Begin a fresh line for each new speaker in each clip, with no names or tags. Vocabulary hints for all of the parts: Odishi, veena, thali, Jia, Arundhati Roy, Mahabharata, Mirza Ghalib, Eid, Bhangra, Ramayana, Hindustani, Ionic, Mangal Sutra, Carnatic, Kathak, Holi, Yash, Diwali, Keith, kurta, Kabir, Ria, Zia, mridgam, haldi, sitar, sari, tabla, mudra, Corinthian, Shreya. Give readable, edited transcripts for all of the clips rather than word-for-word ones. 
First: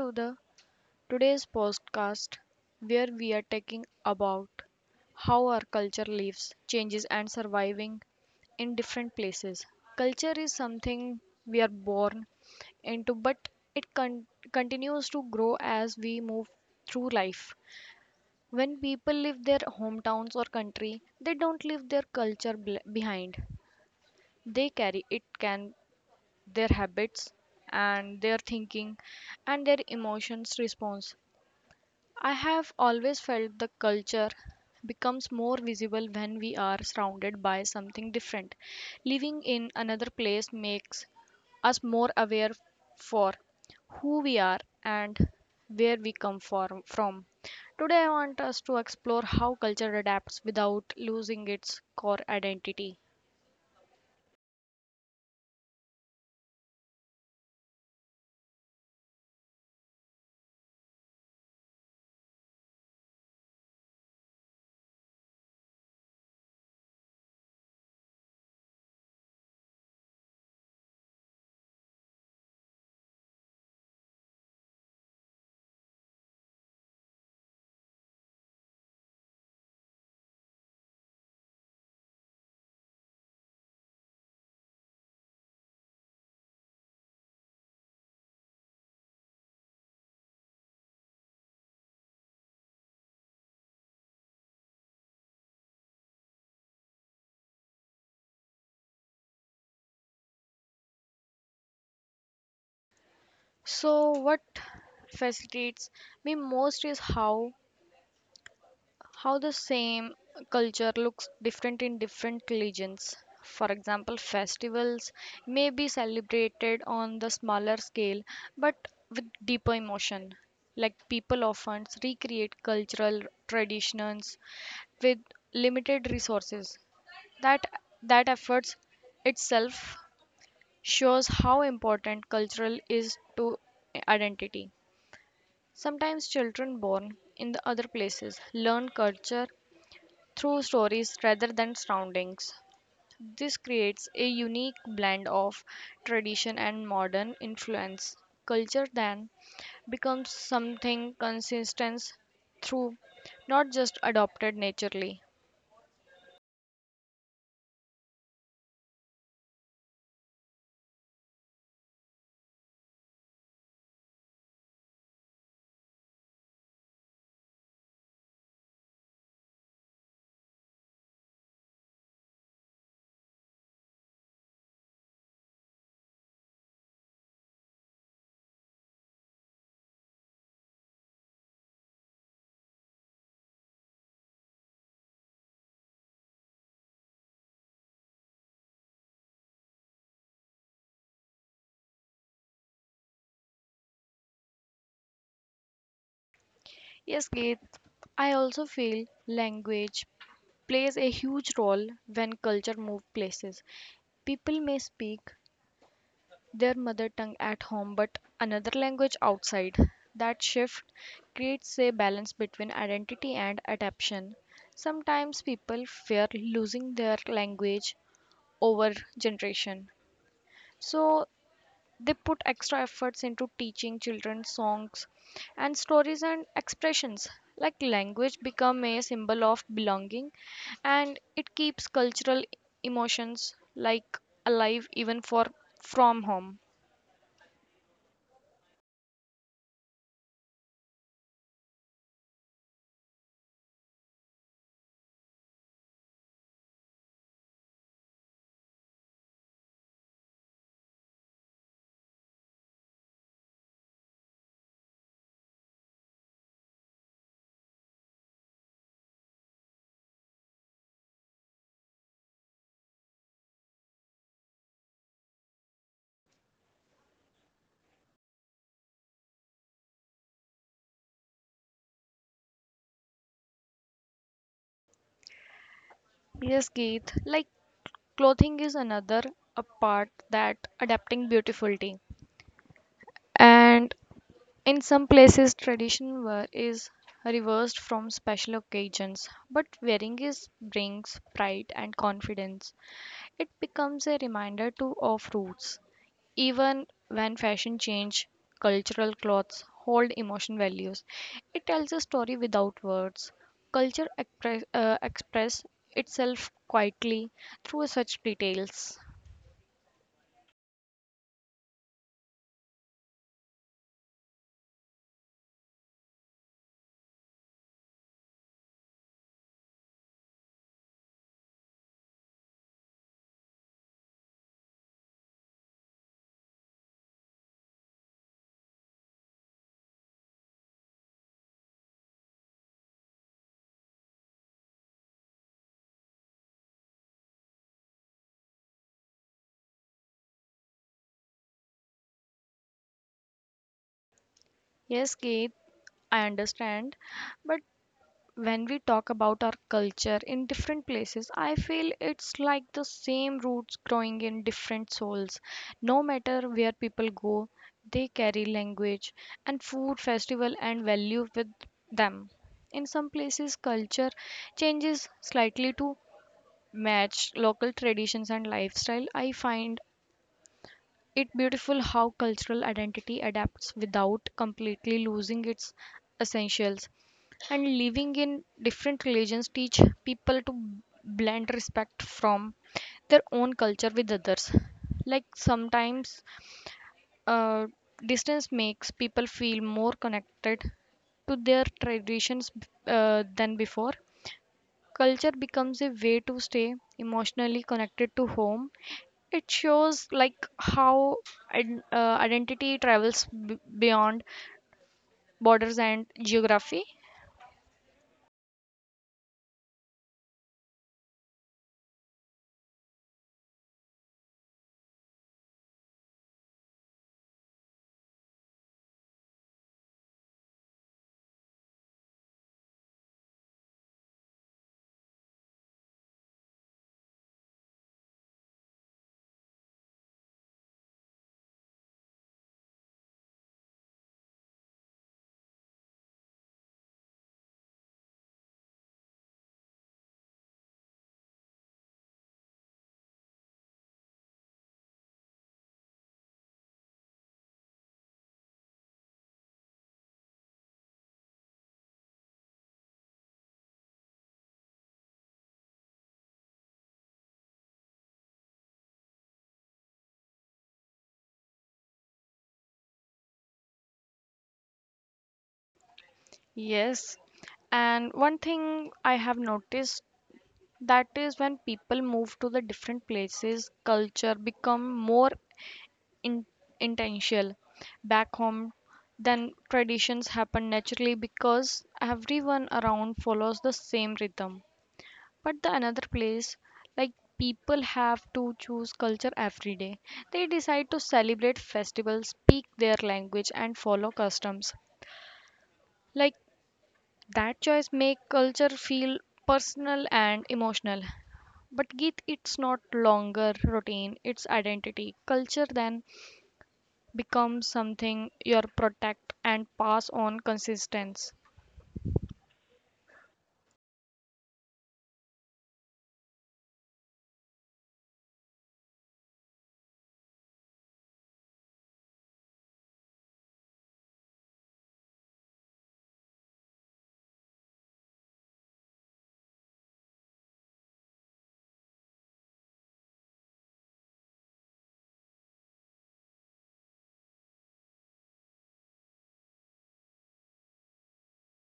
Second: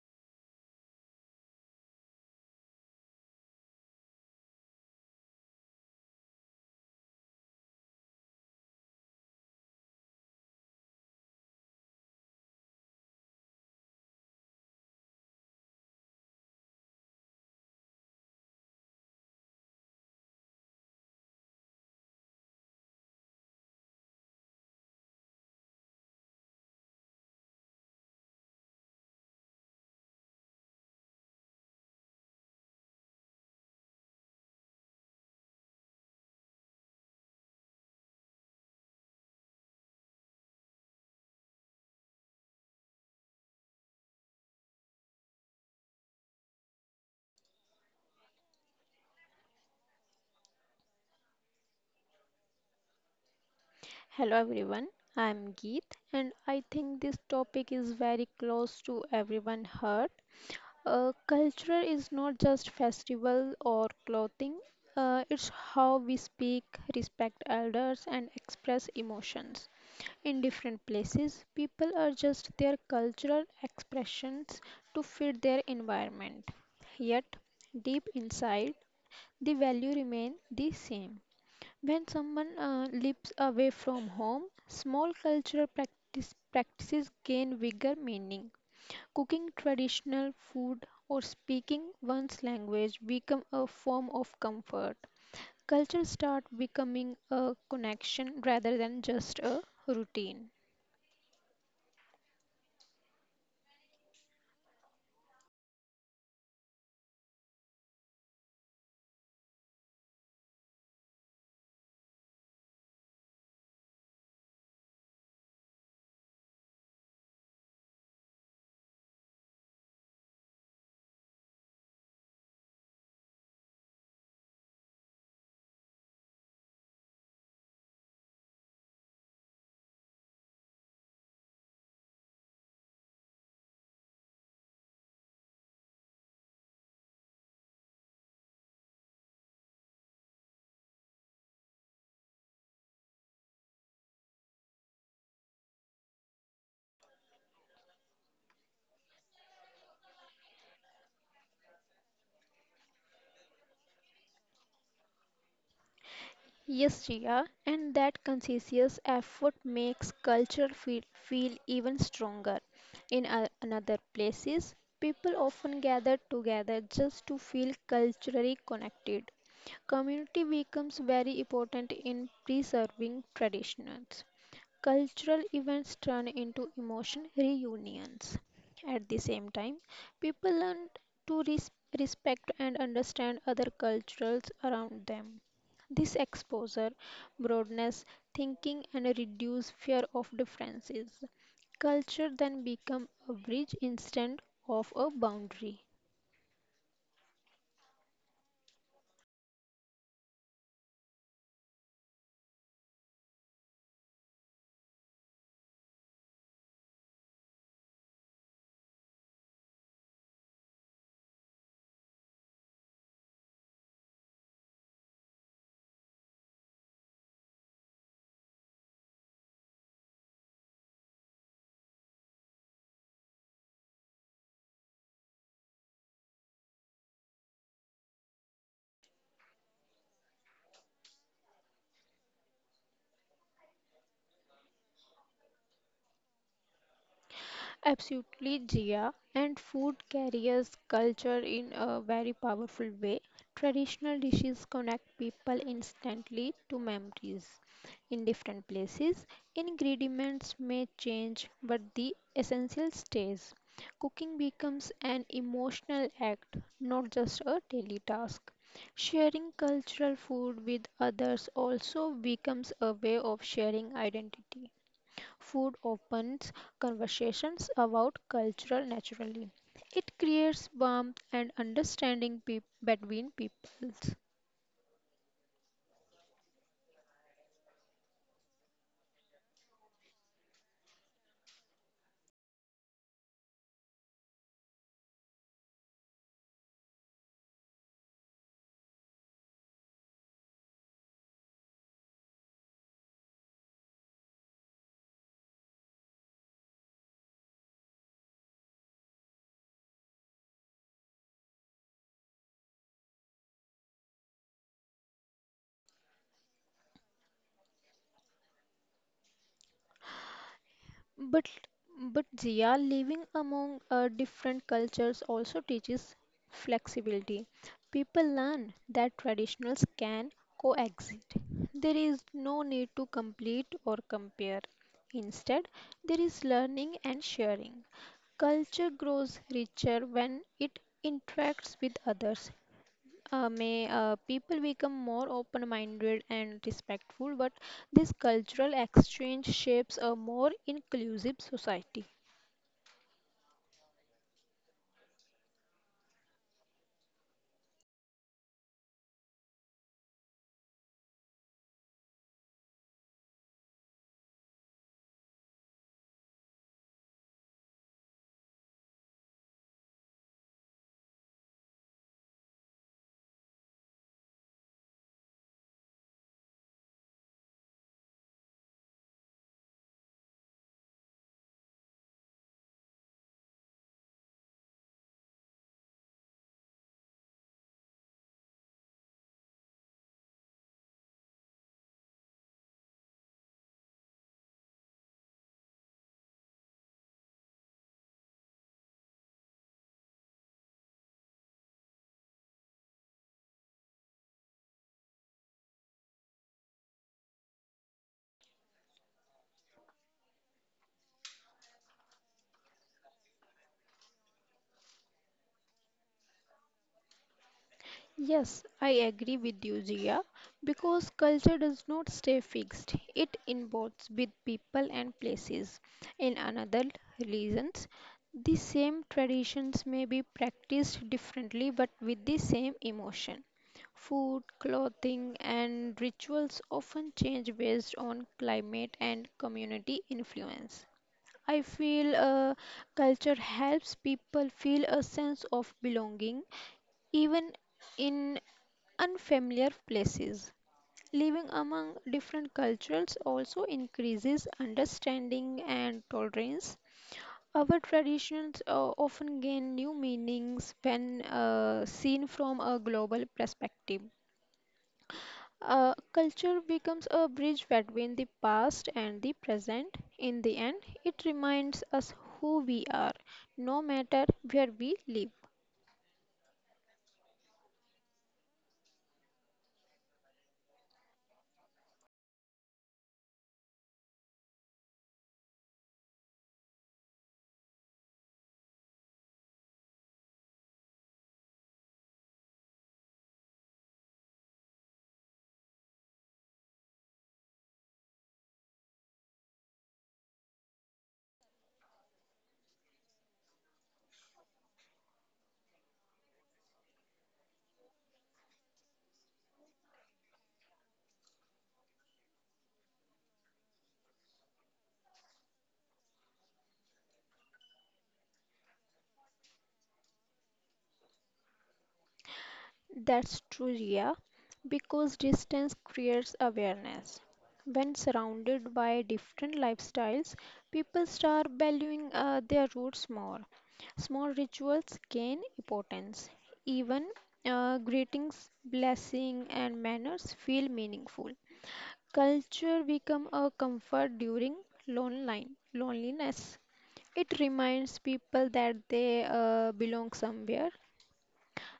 to the today's podcast where we are talking about how our culture lives, changes and surviving in different places. Culture is something we are born into, but it con- continues to grow as we move through life. When people leave their hometowns or country, they don't leave their behind. They carry it can their habits and their thinking and their emotions response. I have always felt the culture becomes more visible when we are surrounded by something different. Living in another place makes us more aware for who we are and where we come from. Today I want us to explore how culture adapts without losing its core identity.
Hello everyone, I am Geet and I think this topic is very close to everyone's heart. Culture is not just festival or clothing, it's how we speak, respect elders and express emotions. In different places, people adjust their cultural expressions to fit their environment. Yet, deep inside, the value remain the same. When someone lives away from home, small practices gain bigger meaning. Cooking traditional food or speaking one's language become a form of comfort. Culture start becoming a connection rather than just a routine.
So what fascinates me most is how the same culture looks different in different religions. For example, festivals may be celebrated on the smaller scale but with deeper emotion. Like people often recreate cultural traditions with limited resources. That that efforts itself shows how important cultural is to identity. Sometimes children born in the other places learn culture through stories rather than surroundings. This creates a unique blend of tradition and modern influence. Culture then becomes something consistent through, not just adopted naturally.
Yes, Ria, and that conscious effort makes culture feel even stronger. In another places, people often gather together just to feel culturally connected. Community becomes very important in preserving traditions. Cultural events turn into emotion reunions. At the same time, people learn to respect and understand other cultures around them. This exposure broadens thinking and reduce fear of differences. Culture then become a bridge instead of a boundary.
Yes, Keith, I also feel language plays a huge role when culture moves places. People may speak their mother tongue at home but another language outside. That shift creates a balance between identity and adaptation. Sometimes people fear losing their language over generation. So they put extra efforts into teaching children songs and stories and expressions. Like language become a symbol of belonging, and it keeps cultural emotions like alive even for from home.
Absolutely, Jia. And food carries culture in a very powerful way. Traditional dishes connect people instantly to memories. In different places, ingredients may change, but the essential stays. Cooking becomes an emotional act, not just a daily task. Sharing cultural food with others also becomes a way of sharing identity. Food opens conversations about culture naturally. It creates warmth and understanding peop between peoples.
Yes, Keith, like clothing is another a part that adapting beautifully. And in some places, tradition wear is reversed from special occasions, but wearing is brings pride and confidence. It becomes a reminder to of roots. Even when fashion change, cultural clothes hold emotion values. It tells a story without words. Culture express itself quietly through such details.
But but Zia, living among different cultures also teaches flexibility. People learn that traditionals can coexist. There is no need to complete or compare. Instead, there is learning and sharing. Culture grows richer when it interacts with others may people become more open minded and respectful, but this cultural exchange shapes a more inclusive society.
Yes, Keith, I understand, but when we talk about our culture in different places, I feel it's like the same roots growing in different souls. No matter where people go, they carry language and food, festival, and value with them. In some places, culture changes slightly to match local traditions and lifestyle. I find it's beautiful how cultural identity adapts without completely losing its essentials. And living in different religions teach people to blend respect from their own culture with others. Like sometimes uh, distance makes people feel more connected to their traditions than before. Culture becomes a way to stay emotionally connected to home. It shows like how identity travels beyond borders and geography.
Yes, I agree with you, Jia, because culture does not stay fixed. It involves with people and places. In another religions, the same traditions may be practiced differently but with the same emotion. Food, clothing, and rituals often change based on climate and community influence. I feel culture helps people feel a sense of belonging even in unfamiliar places. Living among different cultures also increases understanding and tolerance. Our traditions often gain new meanings when seen from a global perspective. Culture becomes a bridge between the past and the present. In the end, it reminds us who we are, no matter where we live.
Yes, and one thing I have noticed that is when people move to the different places, culture become more in- intentional. Back home, then traditions happen naturally because everyone around follows the same rhythm. But the another place, like, people have to choose culture every day. They decide to celebrate festivals, speak their language and follow customs. Like that choice make culture feel personal and emotional. But Geet, it's not longer routine, it's identity. Culture then becomes something you protect and pass on consistence.
That's true, Ria, because distance creates awareness. When surrounded by different lifestyles, people start valuing their roots more. Small rituals gain importance. Even greetings, blessing, and manners feel meaningful. Culture become a comfort during lonely, loneliness. It reminds people that they belong somewhere.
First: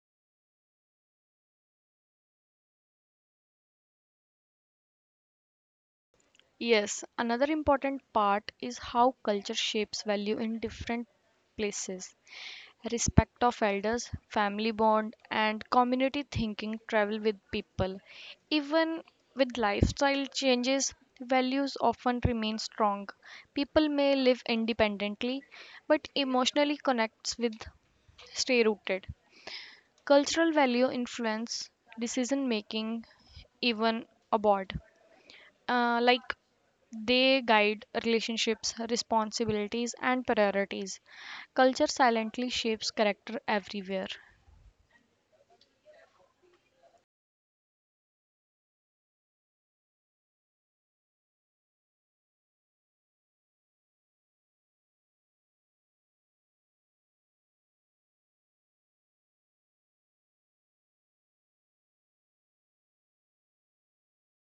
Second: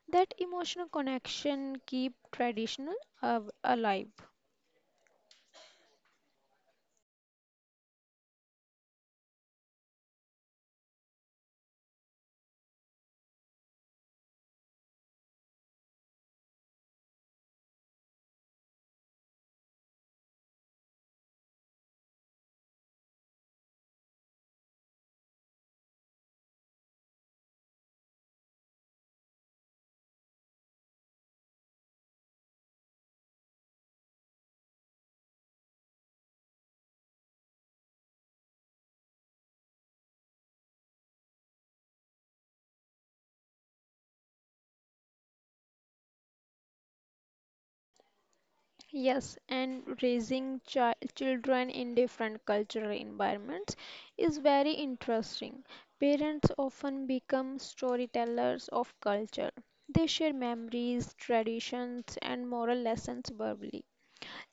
That emotional connection keep traditional alive.
Yes, another important part is how culture shapes value in different places. Respect of elders, family bond, and community thinking travel with people. Even with lifestyle changes, values often remain strong. People may live independently, but emotionally connects with stay rooted. Cultural value influence decision making even abroad, like they guide relationships, responsibilities, and priorities. Culture silently shapes character everywhere.
Yes, and raising children in different cultural environments is very interesting. Parents often become storytellers of culture. They share memories, traditions, and moral lessons verbally.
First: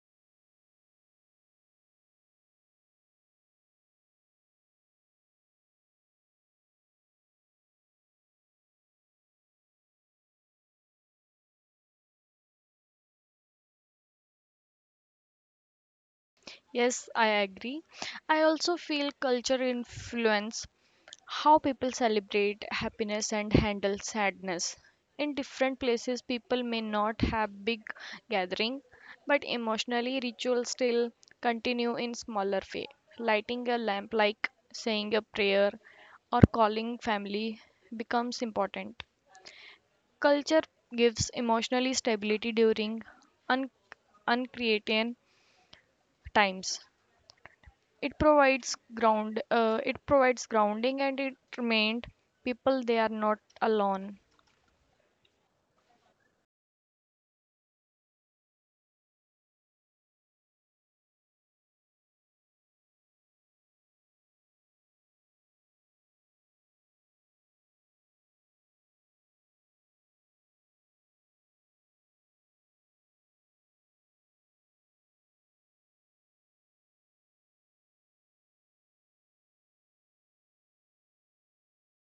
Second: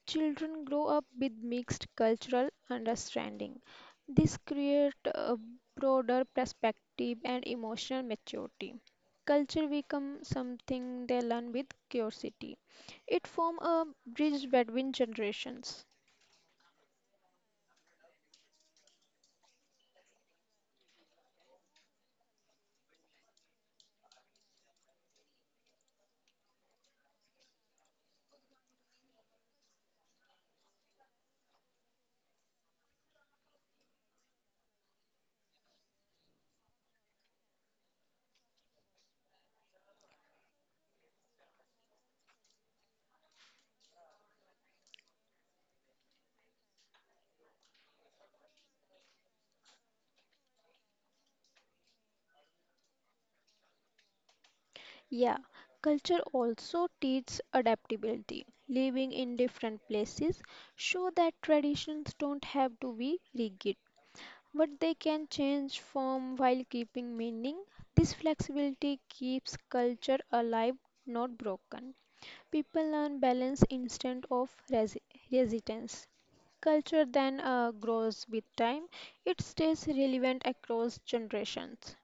Children grow up with mixed cultural understanding. This creates a broader perspective and emotional maturity. Culture becomes something they learn with curiosity. It forms a bridge between generations.
Yes, I agree. I also feel culture influence how people celebrate happiness and handle sadness. In different places, people may not have big gathering, but emotionally, rituals still continue in smaller way. Lighting a lamp, like saying a prayer or calling family, becomes important. Culture gives emotionally stability during un- uncreated times. It provides grounding, and it remind people they are not alone.
Yeah, culture also teaches adaptability. Living in different places show that traditions don't have to be rigid, but they can change form while keeping meaning. This flexibility keeps culture alive, not broken. People learn balance instead of resistance. Culture then grows with time, it stays relevant across generations.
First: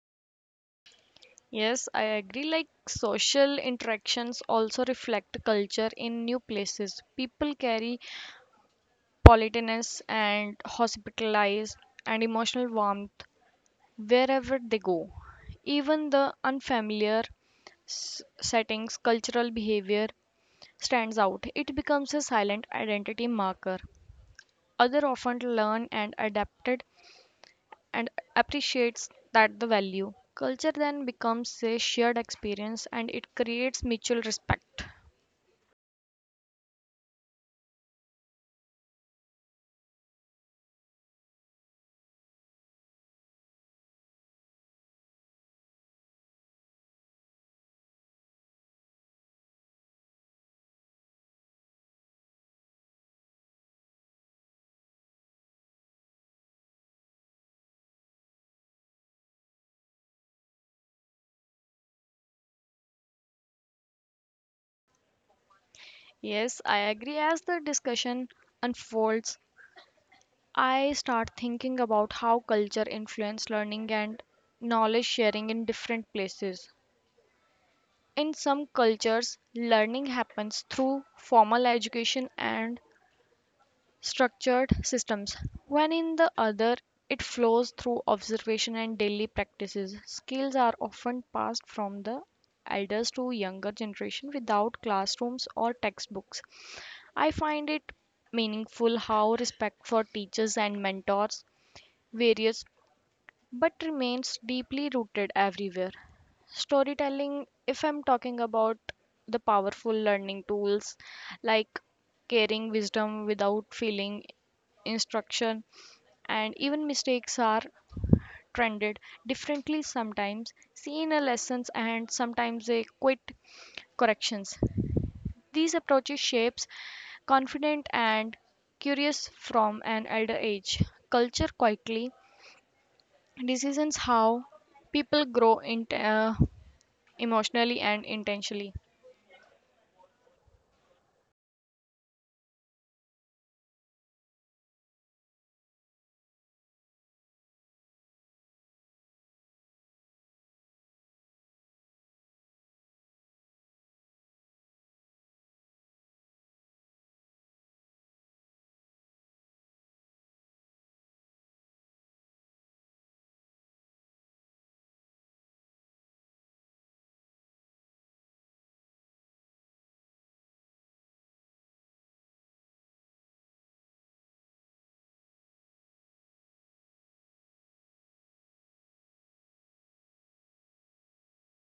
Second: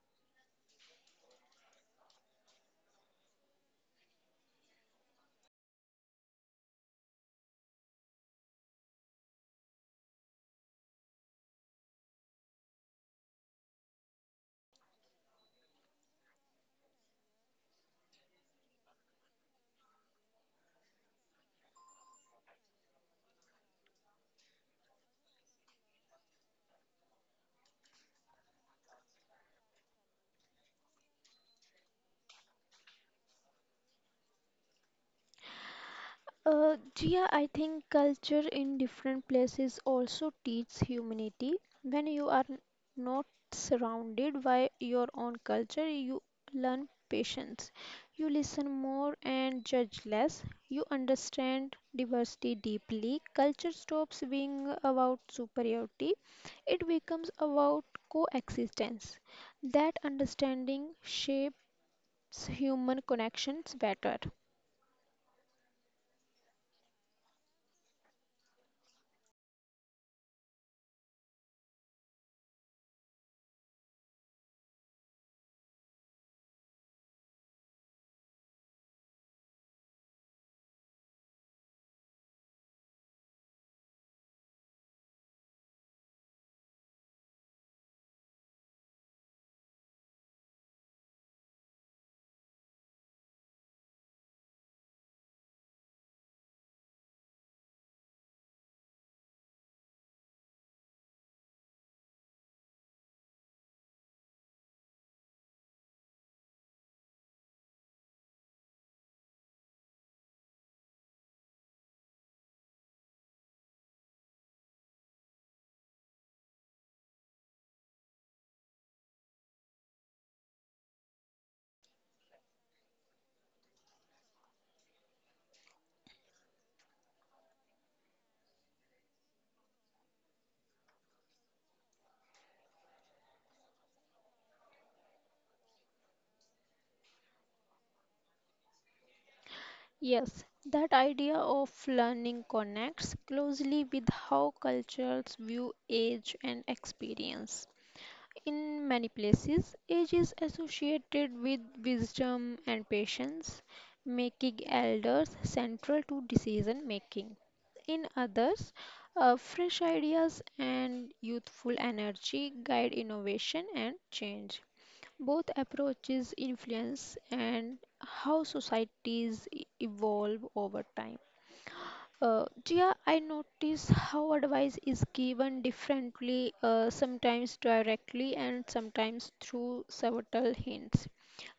Yes, I agree. Like social interactions also reflect culture in new places. People carry politeness and hospitalized and emotional warmth wherever they go. Even the unfamiliar settings, cultural behavior stands out. It becomes a silent identity marker. Other often learn and adapted and appreciates that the value. Culture then becomes a shared experience, and it creates mutual respect.
Jia, I think culture in different places also teaches humanity. When you are not surrounded by your own culture, you learn patience. You listen more and judge less. You understand diversity deeply. Culture stops being about superiority, it becomes about coexistence. That understanding shapes human connections better.
Yes, I agree. As the discussion unfolds, I start thinking about how culture influences learning and knowledge sharing in different places. In some cultures, learning happens through formal education and structured systems, when in the other it flows through observation and daily practices. Skills are often passed from the elders to younger generation without classrooms or textbooks. I find it meaningful how respect for teachers and mentors various but remains deeply rooted everywhere. Storytelling, if I'm talking about the powerful learning tools, like carrying wisdom without feeling instruction, and even mistakes are trended differently, sometimes seen as lessons and sometimes they quit corrections. These approaches shapes confident and curious from an elder age. Culture quietly decisions how people grow in, emotionally and intentionally.
Yes, that idea of learning connects closely with how cultures view age and experience. In many places, age is associated with wisdom and patience, making elders central to decision making. In others, fresh ideas and youthful energy guide innovation and change. Both approaches influence and how societies evolve over time. Jia, I notice how advice is given differently, sometimes directly and sometimes through subtle hints.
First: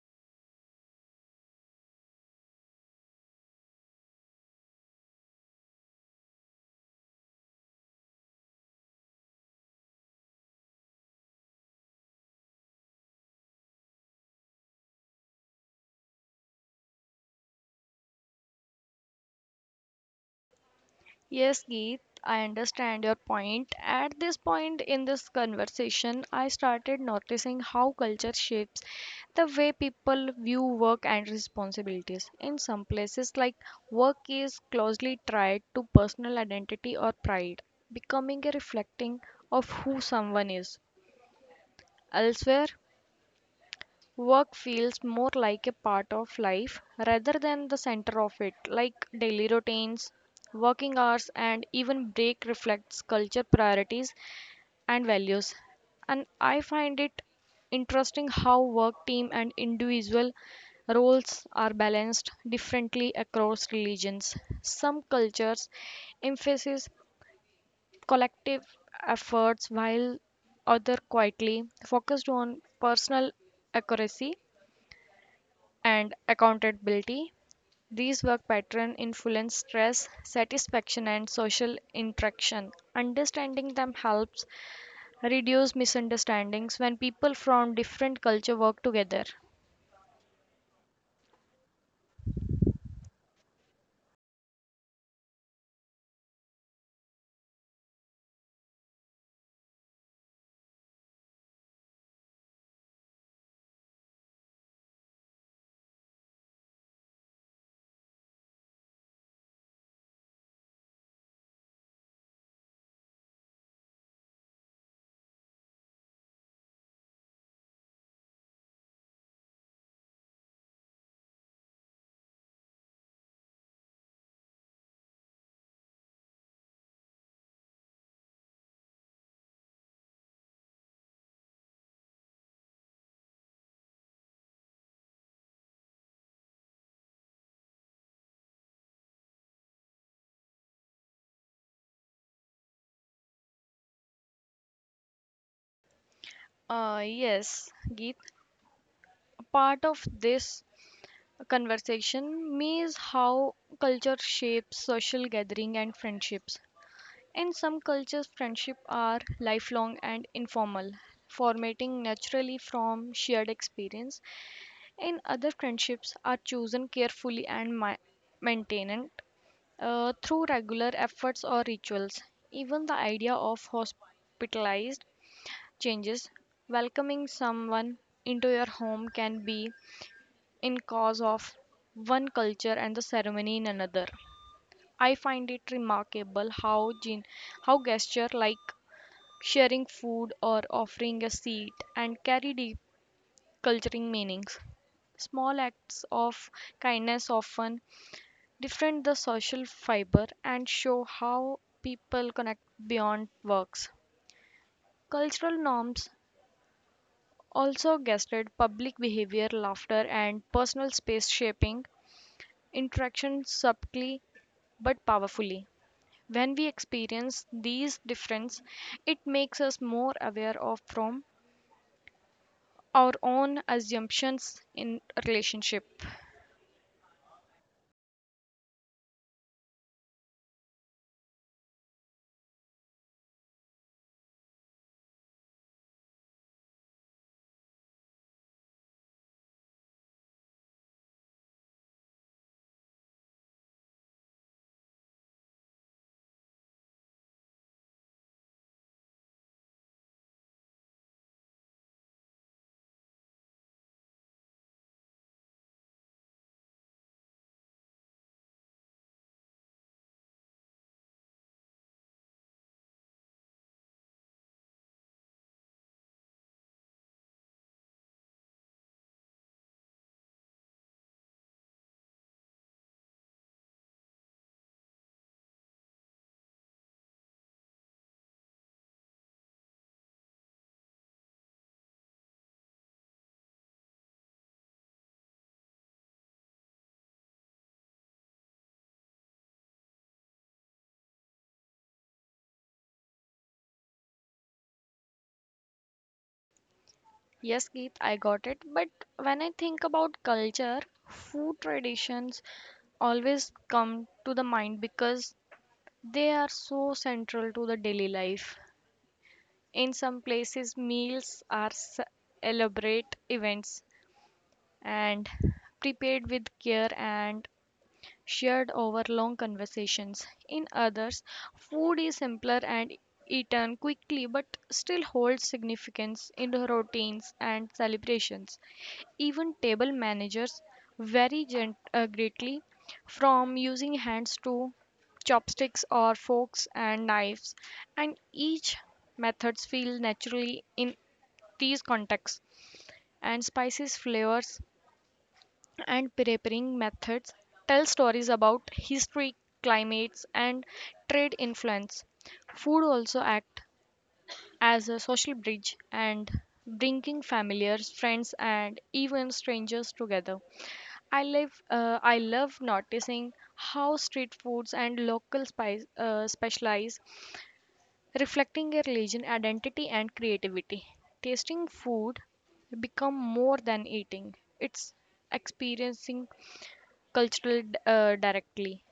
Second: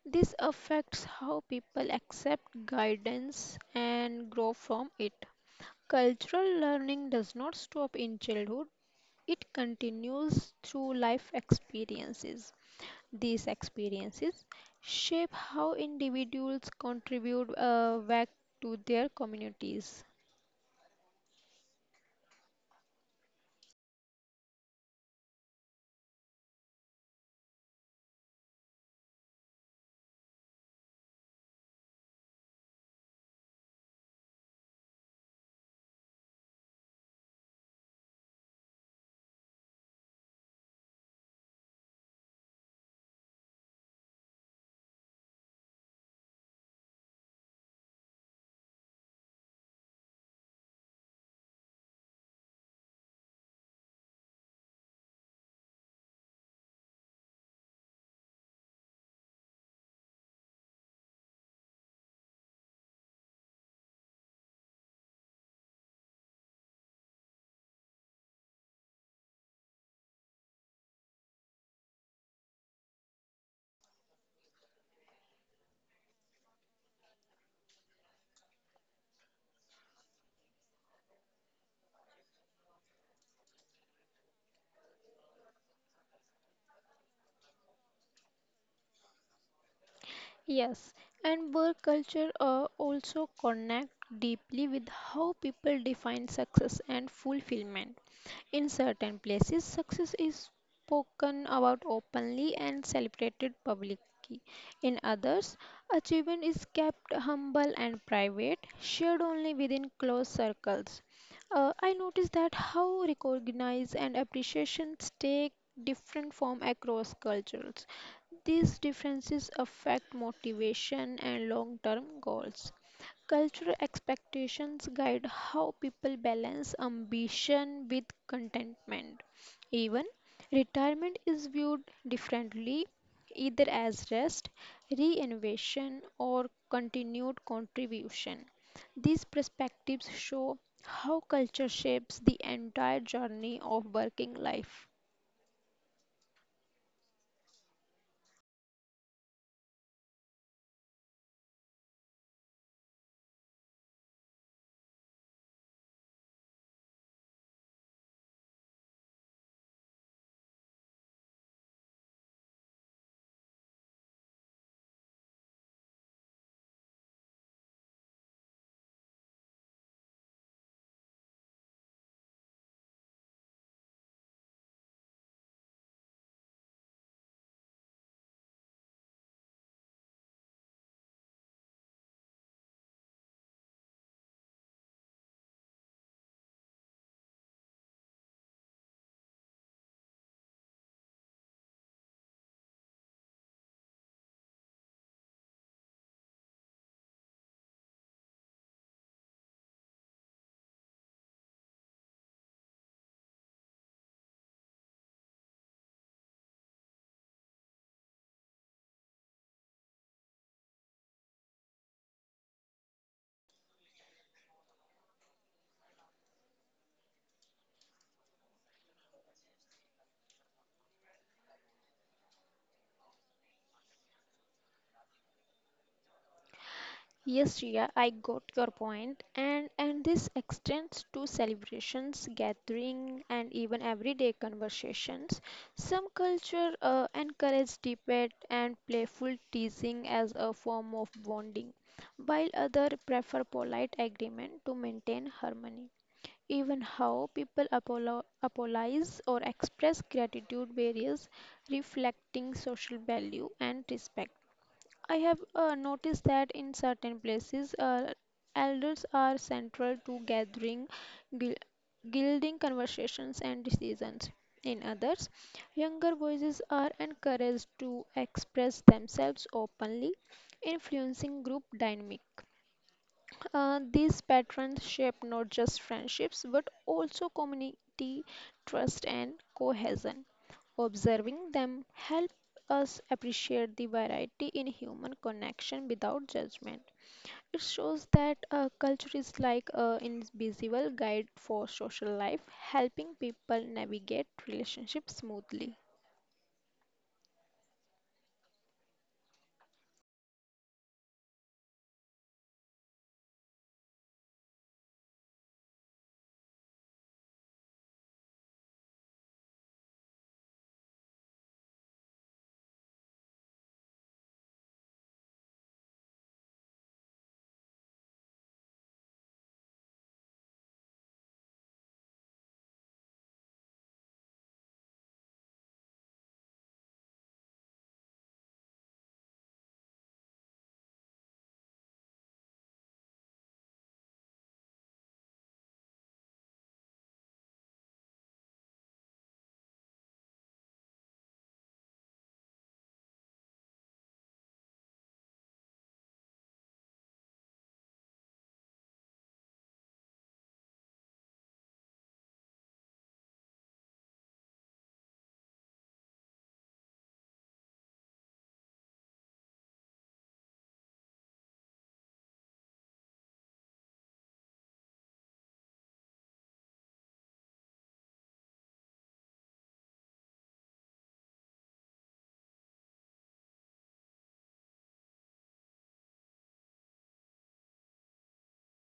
This affects how people accept guidance and grow from it. Cultural learning does not stop in childhood, it continues through life experiences. These experiences shape how individuals contribute back to their communities.
Yes, Geet, I understand your point. At this point in this conversation, I started noticing how culture shapes the way people view work and responsibilities. In some places, like, work is closely tied to personal identity or pride, becoming a reflecting of who someone is. Elsewhere, work feels more like a part of life rather than the center of it. Like daily routines, working hours, and even break reflects culture priorities and values. And I find it interesting how work team and individual roles are balanced differently across religions. Some cultures emphasize collective efforts while other quietly focused on personal accuracy and accountability. These work patterns influence stress, satisfaction, and social interaction. Understanding them helps reduce misunderstandings when people from different culture work together.
Yes, and work culture also connect deeply with how people define success and fulfillment. In certain places, success is spoken about openly and celebrated publicly. In others, achievement is kept humble and private, shared only within close circles. I noticed that how recognize and appreciation take different form across cultures. These differences affect motivation and long term goals. Cultural expectations guide how people balance ambition with contentment. Even retirement is viewed differently, either as rest, reinvention, or continued contribution. These perspectives show how culture shapes the entire journey of working life.
Yes, Geet. Part of this conversation means how culture shapes social gathering and friendships. In some cultures, friendships are lifelong and informal, formatting naturally from shared experience. In other, friendships are chosen carefully and maintained through regular efforts or rituals. Even the idea of hospitalized changes. Welcoming someone into your home can be in cause of one culture and the ceremony in another. I find it remarkable how gesture like sharing food or offering a seat and carry deep culturing meanings. Small acts of kindness often different the social fiber and show how people connect beyond works. Cultural norms also guested public behavior, laughter, and personal space shaping interaction subtly but powerfully. When we experience these differences, it makes us more aware of from our own assumptions in relationship.
Yes, Shreya, I got your point. And this extends to celebrations, gathering, and even everyday conversations. Some culture encourage debate and playful teasing as a form of bonding, while others prefer polite agreement to maintain harmony. Even how people apologize or express gratitude varies, reflecting social value and respect. I have noticed that in certain places, elders are central to gathering, gui- guiding conversations and decisions. In others, younger voices are encouraged to express themselves openly, influencing group dynamic. These patterns shape not just friendships but also community trust and cohesion. Observing them help us appreciate the variety in human connection without judgment. It shows that culture is like an invisible guide for social life, helping people navigate relationships smoothly.
Yes, Geet, I got it. But when I think about culture, food traditions always come to the mind because they are so central to the daily life. In some places, meals are elaborate events and prepared with care and shared over long conversations. In others, food is simpler and eaten quickly but still holds significance in the routines and celebrations. Even table managers vary greatly, from using hands to chopsticks or forks and knives, and each methods feel naturally in these contexts. And spices, flavors, and preparing methods tell stories about history, climates, and trade influence. Food also act as a social bridge and bringing familiars, friends, and even strangers together. I live. I love noticing how street foods and local spice specialize, reflecting a religion, identity, and creativity. Tasting food become more than eating. It's experiencing cultural directly.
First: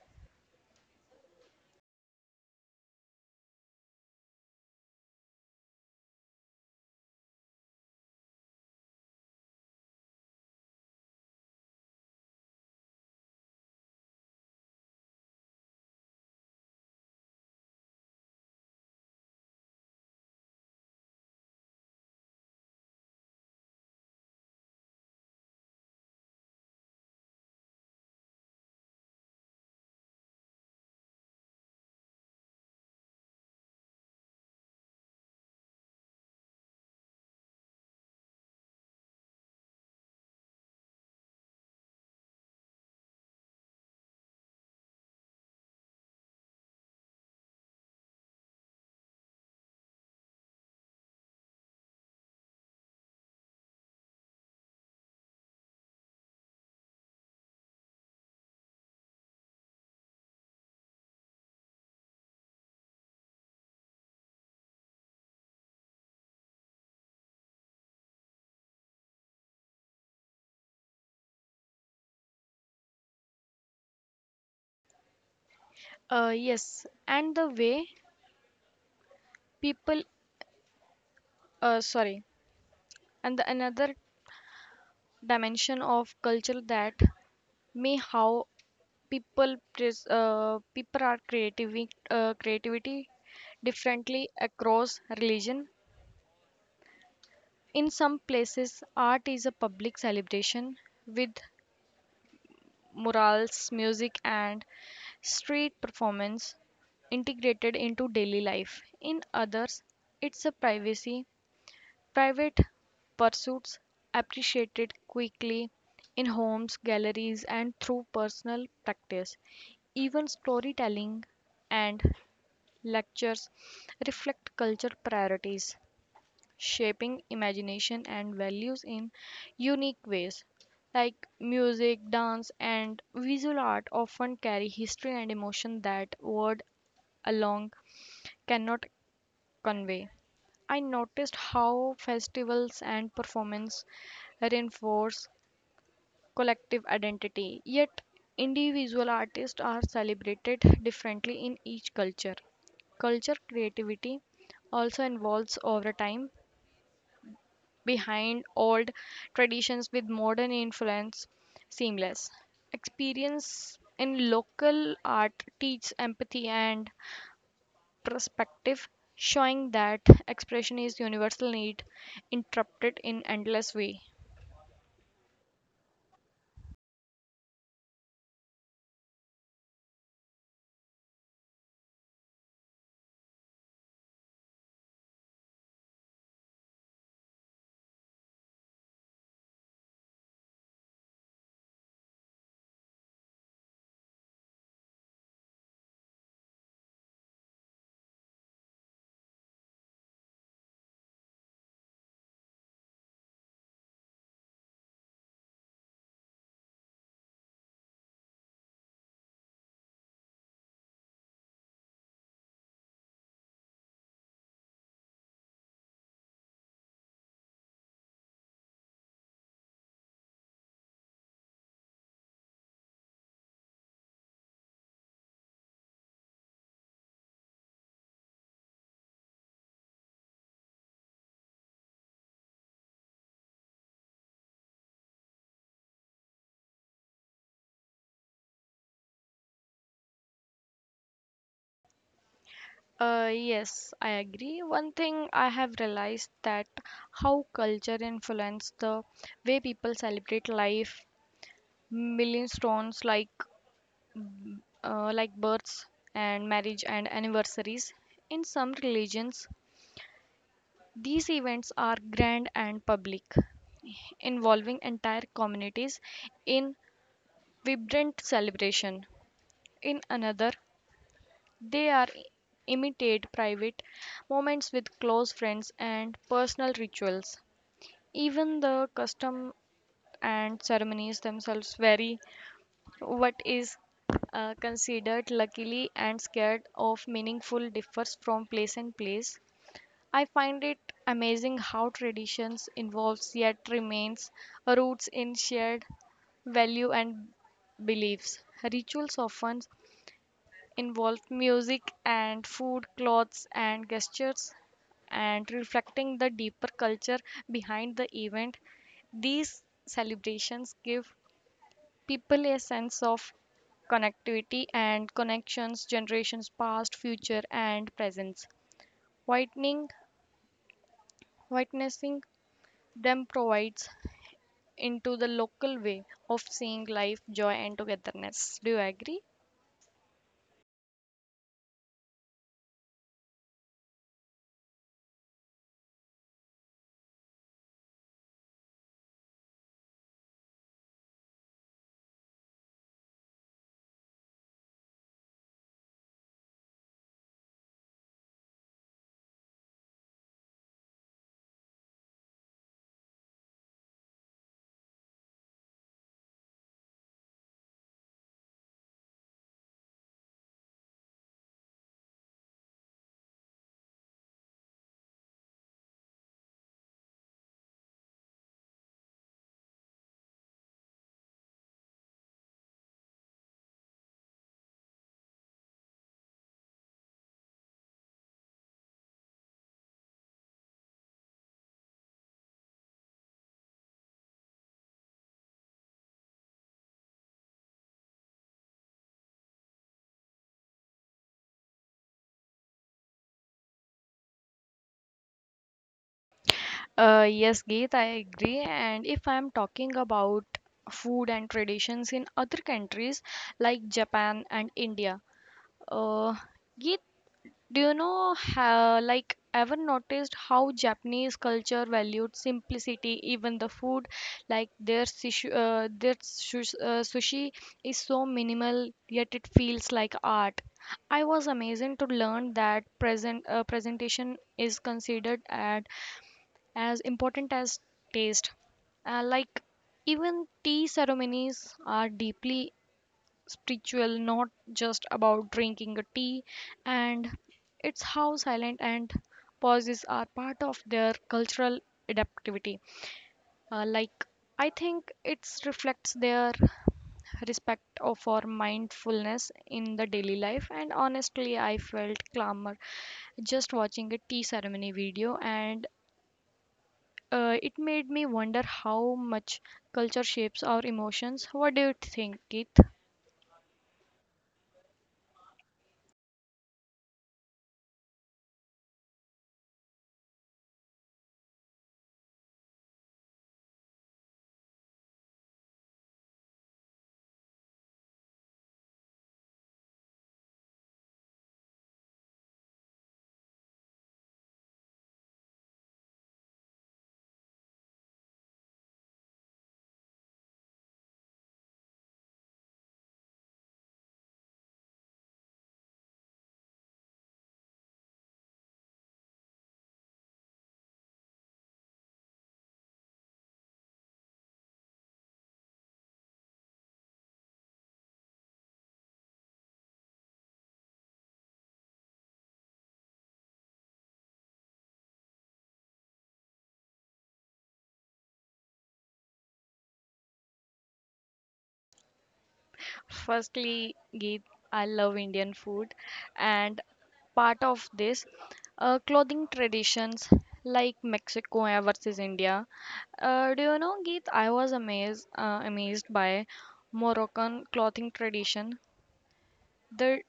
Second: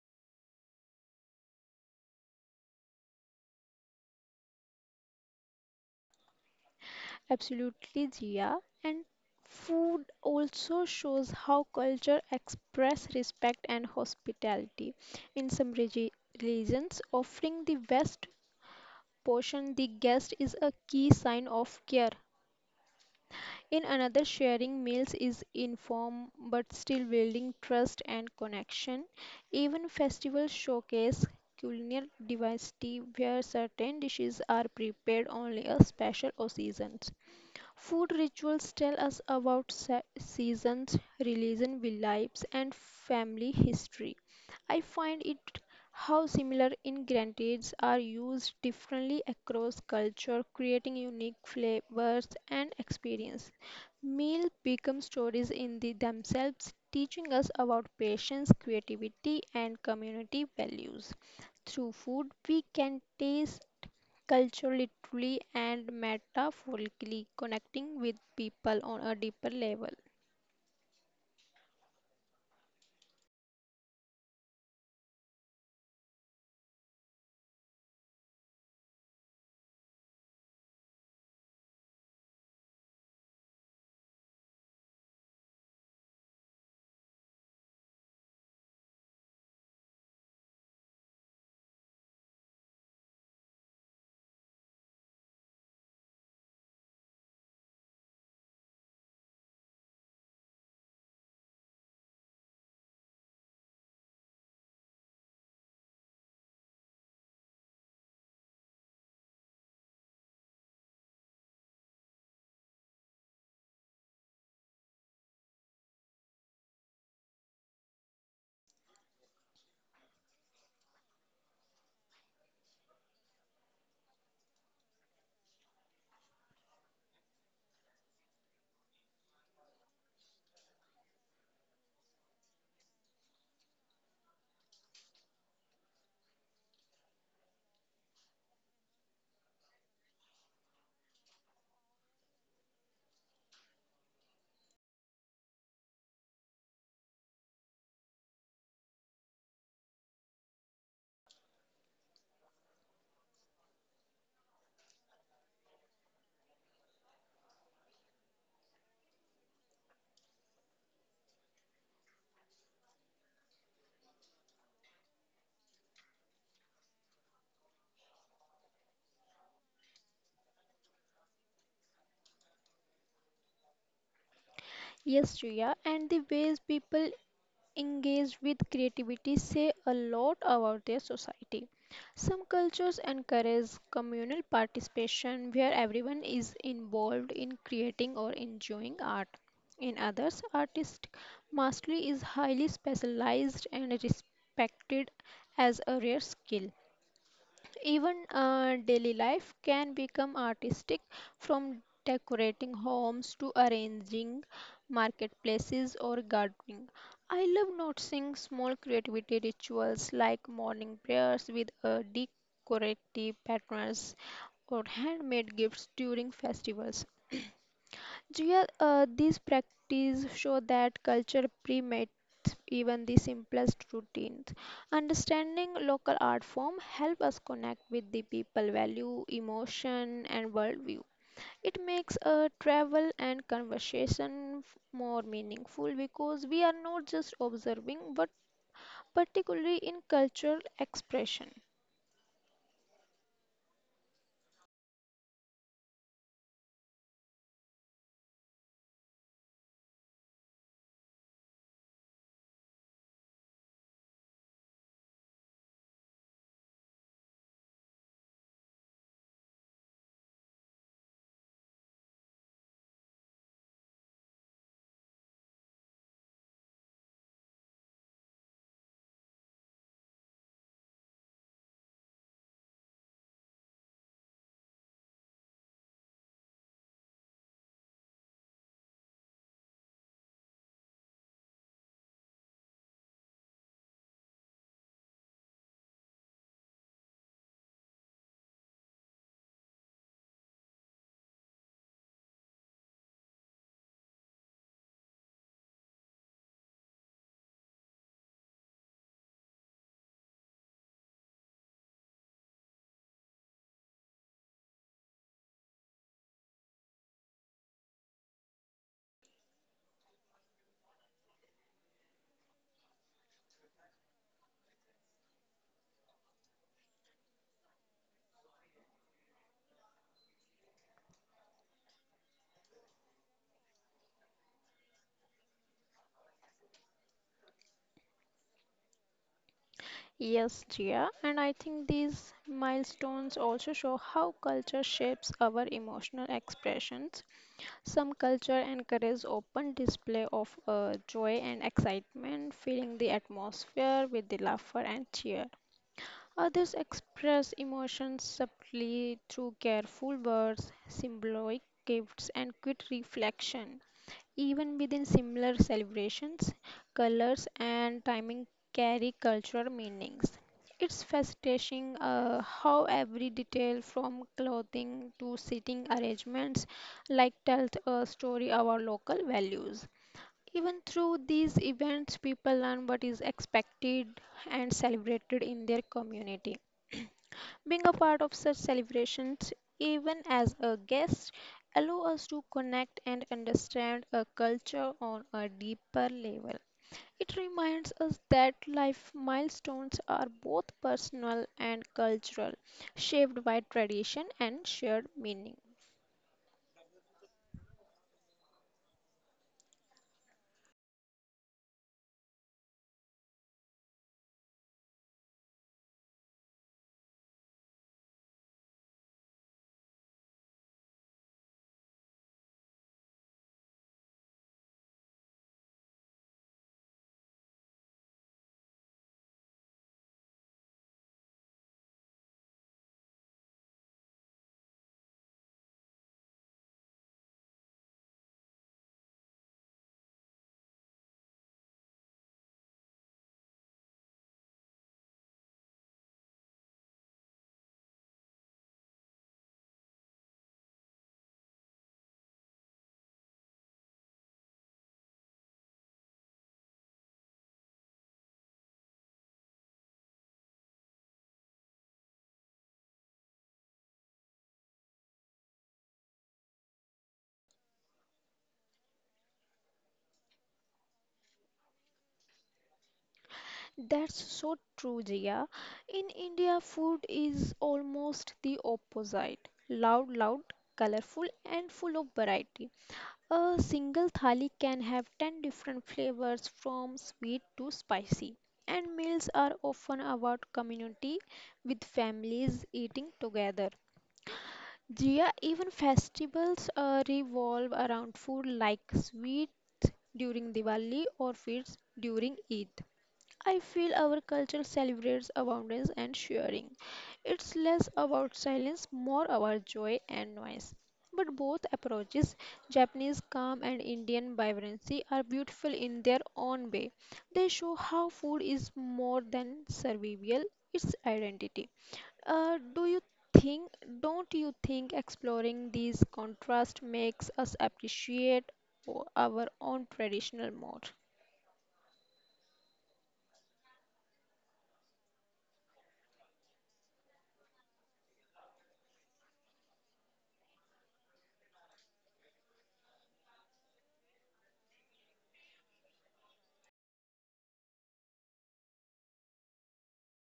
Absolutely, Jia. And food also shows how culture express respect and hospitality. In some regions, offering the best portion the guest is a key sign of care. In another, sharing meals is inform but still building trust and connection. Even festivals showcase culinary diversity where certain dishes are prepared only a special occasions. Food rituals tell us about seasons, religion, beliefs, and family history. I find it how similar ingredients are used differently across culture, creating unique flavors and experience. Meals become stories in the themselves, teaching us about patience, creativity, and community values. Through food, we can taste culture literally and metaphorically connecting with people on a deeper level.
Yes, and the people. Uh, sorry, and the another dimension of culture that may how people are creativity differently across religion. In some places, art is a public celebration with murals, music and street performance integrated into daily life. In others, it's a privacy private pursuits appreciated quickly in homes, galleries and through personal practice. Even storytelling and lectures reflect culture priorities, shaping imagination and values in unique ways. Like music, dance, and visual art often carry history and emotion that word alone cannot convey. I noticed how festivals and performance reinforce collective identity, yet individual artists are celebrated differently in each culture. Culture creativity also involves over time, behind old traditions with modern influence seamless. Experience in local art teaches empathy and perspective, showing that expression is universal need interrupted in endless way.
Yes, Shreya, and the ways people engage with creativity say a lot about their society. Some cultures encourage communal participation where everyone is involved in creating or enjoying art. In others, artistic mastery is highly specialized and respected as a rare skill. Even daily life can become artistic from decorating homes to arranging marketplaces or gardening. I love noticing small creativity rituals like morning prayers with decorative patterns or handmade gifts during festivals. Jia, these practice show that culture primates even the simplest routines. Understanding local art form help us connect with the people value, emotion, and worldview. It makes a travel and conversation more meaningful because we are not just observing, but particularly in cultural expression.
Yes, I agree. One thing I have realized that how culture influence the way people celebrate life, milestones like births and marriage and anniversaries. In some religions, these events are grand and public, involving entire communities in vibrant celebration. In another, they are imitate private moments with close friends and personal rituals. Even the custom and ceremonies themselves vary. What is considered luckily and scared of meaningful differs from place and place. I find it amazing how traditions involves yet remains roots in shared value and beliefs. Rituals often involved music and food, clothes and gestures, and reflecting the deeper culture behind the event. These celebrations give people a sense of connectivity and connections generations past, future, and present. Whitening, Witnessing them provides into the local way of seeing life, joy, and togetherness. Do you agree?
Yes, Jia, and I think these milestones also show how culture shapes our emotional expressions. Some culture encourages open display of joy and excitement, filling the atmosphere with the laughter and cheer. Others express emotions subtly through careful words, symbolic gifts, and quick reflection. Even within similar celebrations, colors and timing carry cultural meanings. It's fascinating how every detail from clothing to seating arrangements like tells a story about local values. Even through these events, people learn what is expected and celebrated in their community. Being a part of such celebrations, even as a guest, allow us to connect and understand a culture on a deeper level. It reminds us that life milestones are both personal and cultural, shaped by tradition and shared meaning.
Yes, Geet, I agree. And if I'm talking about food and traditions in other countries like Japan and India, uh, Geet, do you know how, like, ever noticed how Japanese culture valued simplicity, even the food, like their sushi is so minimal, yet it feels like art. I was amazed to learn that presentation is considered at as important as taste. Like, even tea ceremonies are deeply spiritual, not just about drinking a tea, and it's how silent and pauses are part of their cultural adaptivity. Like, I think it reflects their respect for mindfulness in the daily life, and honestly I felt calmer just watching a tea ceremony video, and it made me wonder how much culture shapes our emotions. What do you think, Keith?
That's so true, Jia. In India, food is almost the opposite loud, colorful, and full of variety. A single thali can have 10 different flavors from sweet to spicy, and meals are often about community with families eating together. Jia, even festivals revolve around food like sweets during Diwali or feasts during Eid. I feel our culture celebrates abundance and sharing. It's less about silence, more about joy and noise. But both approaches, Japanese calm and Indian vibrancy, are beautiful in their own way. They show how food is more than survival, it's identity. Uh, do you think, don't you think exploring these contrasts makes us appreciate our own traditional more?
Firstly, Geet, I love Indian food, and part of this clothing traditions like Mexico versus India. Do you know, Geet? I was amazed by Moroccan clothing tradition. The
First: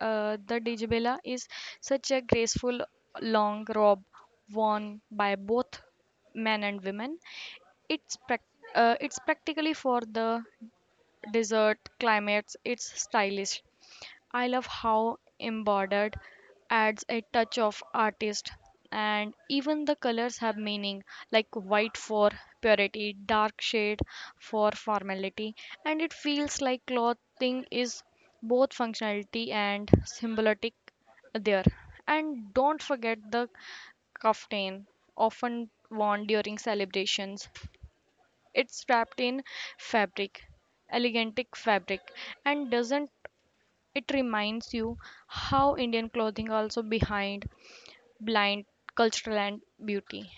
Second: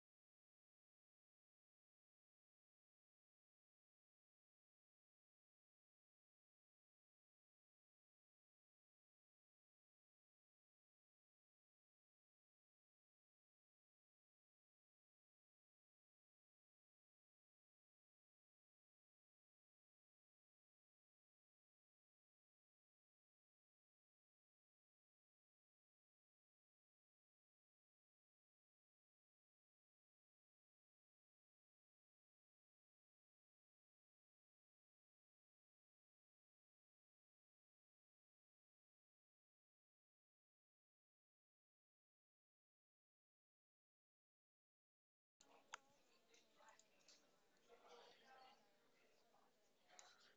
the djebela is such a graceful long robe worn by both men and women. It's prac it's practically for the desert climates. It's stylish. I love how embroidered adds a touch of artist, and even the colors have meaning, like white for purity, dark shade for formality, and it feels like clothing is both functionality and symbolic there. And don't forget the kaftan, often worn during celebrations. It's wrapped in fabric, elegantic fabric, and doesn't it reminds you how Indian clothing also behind blind cultural and beauty.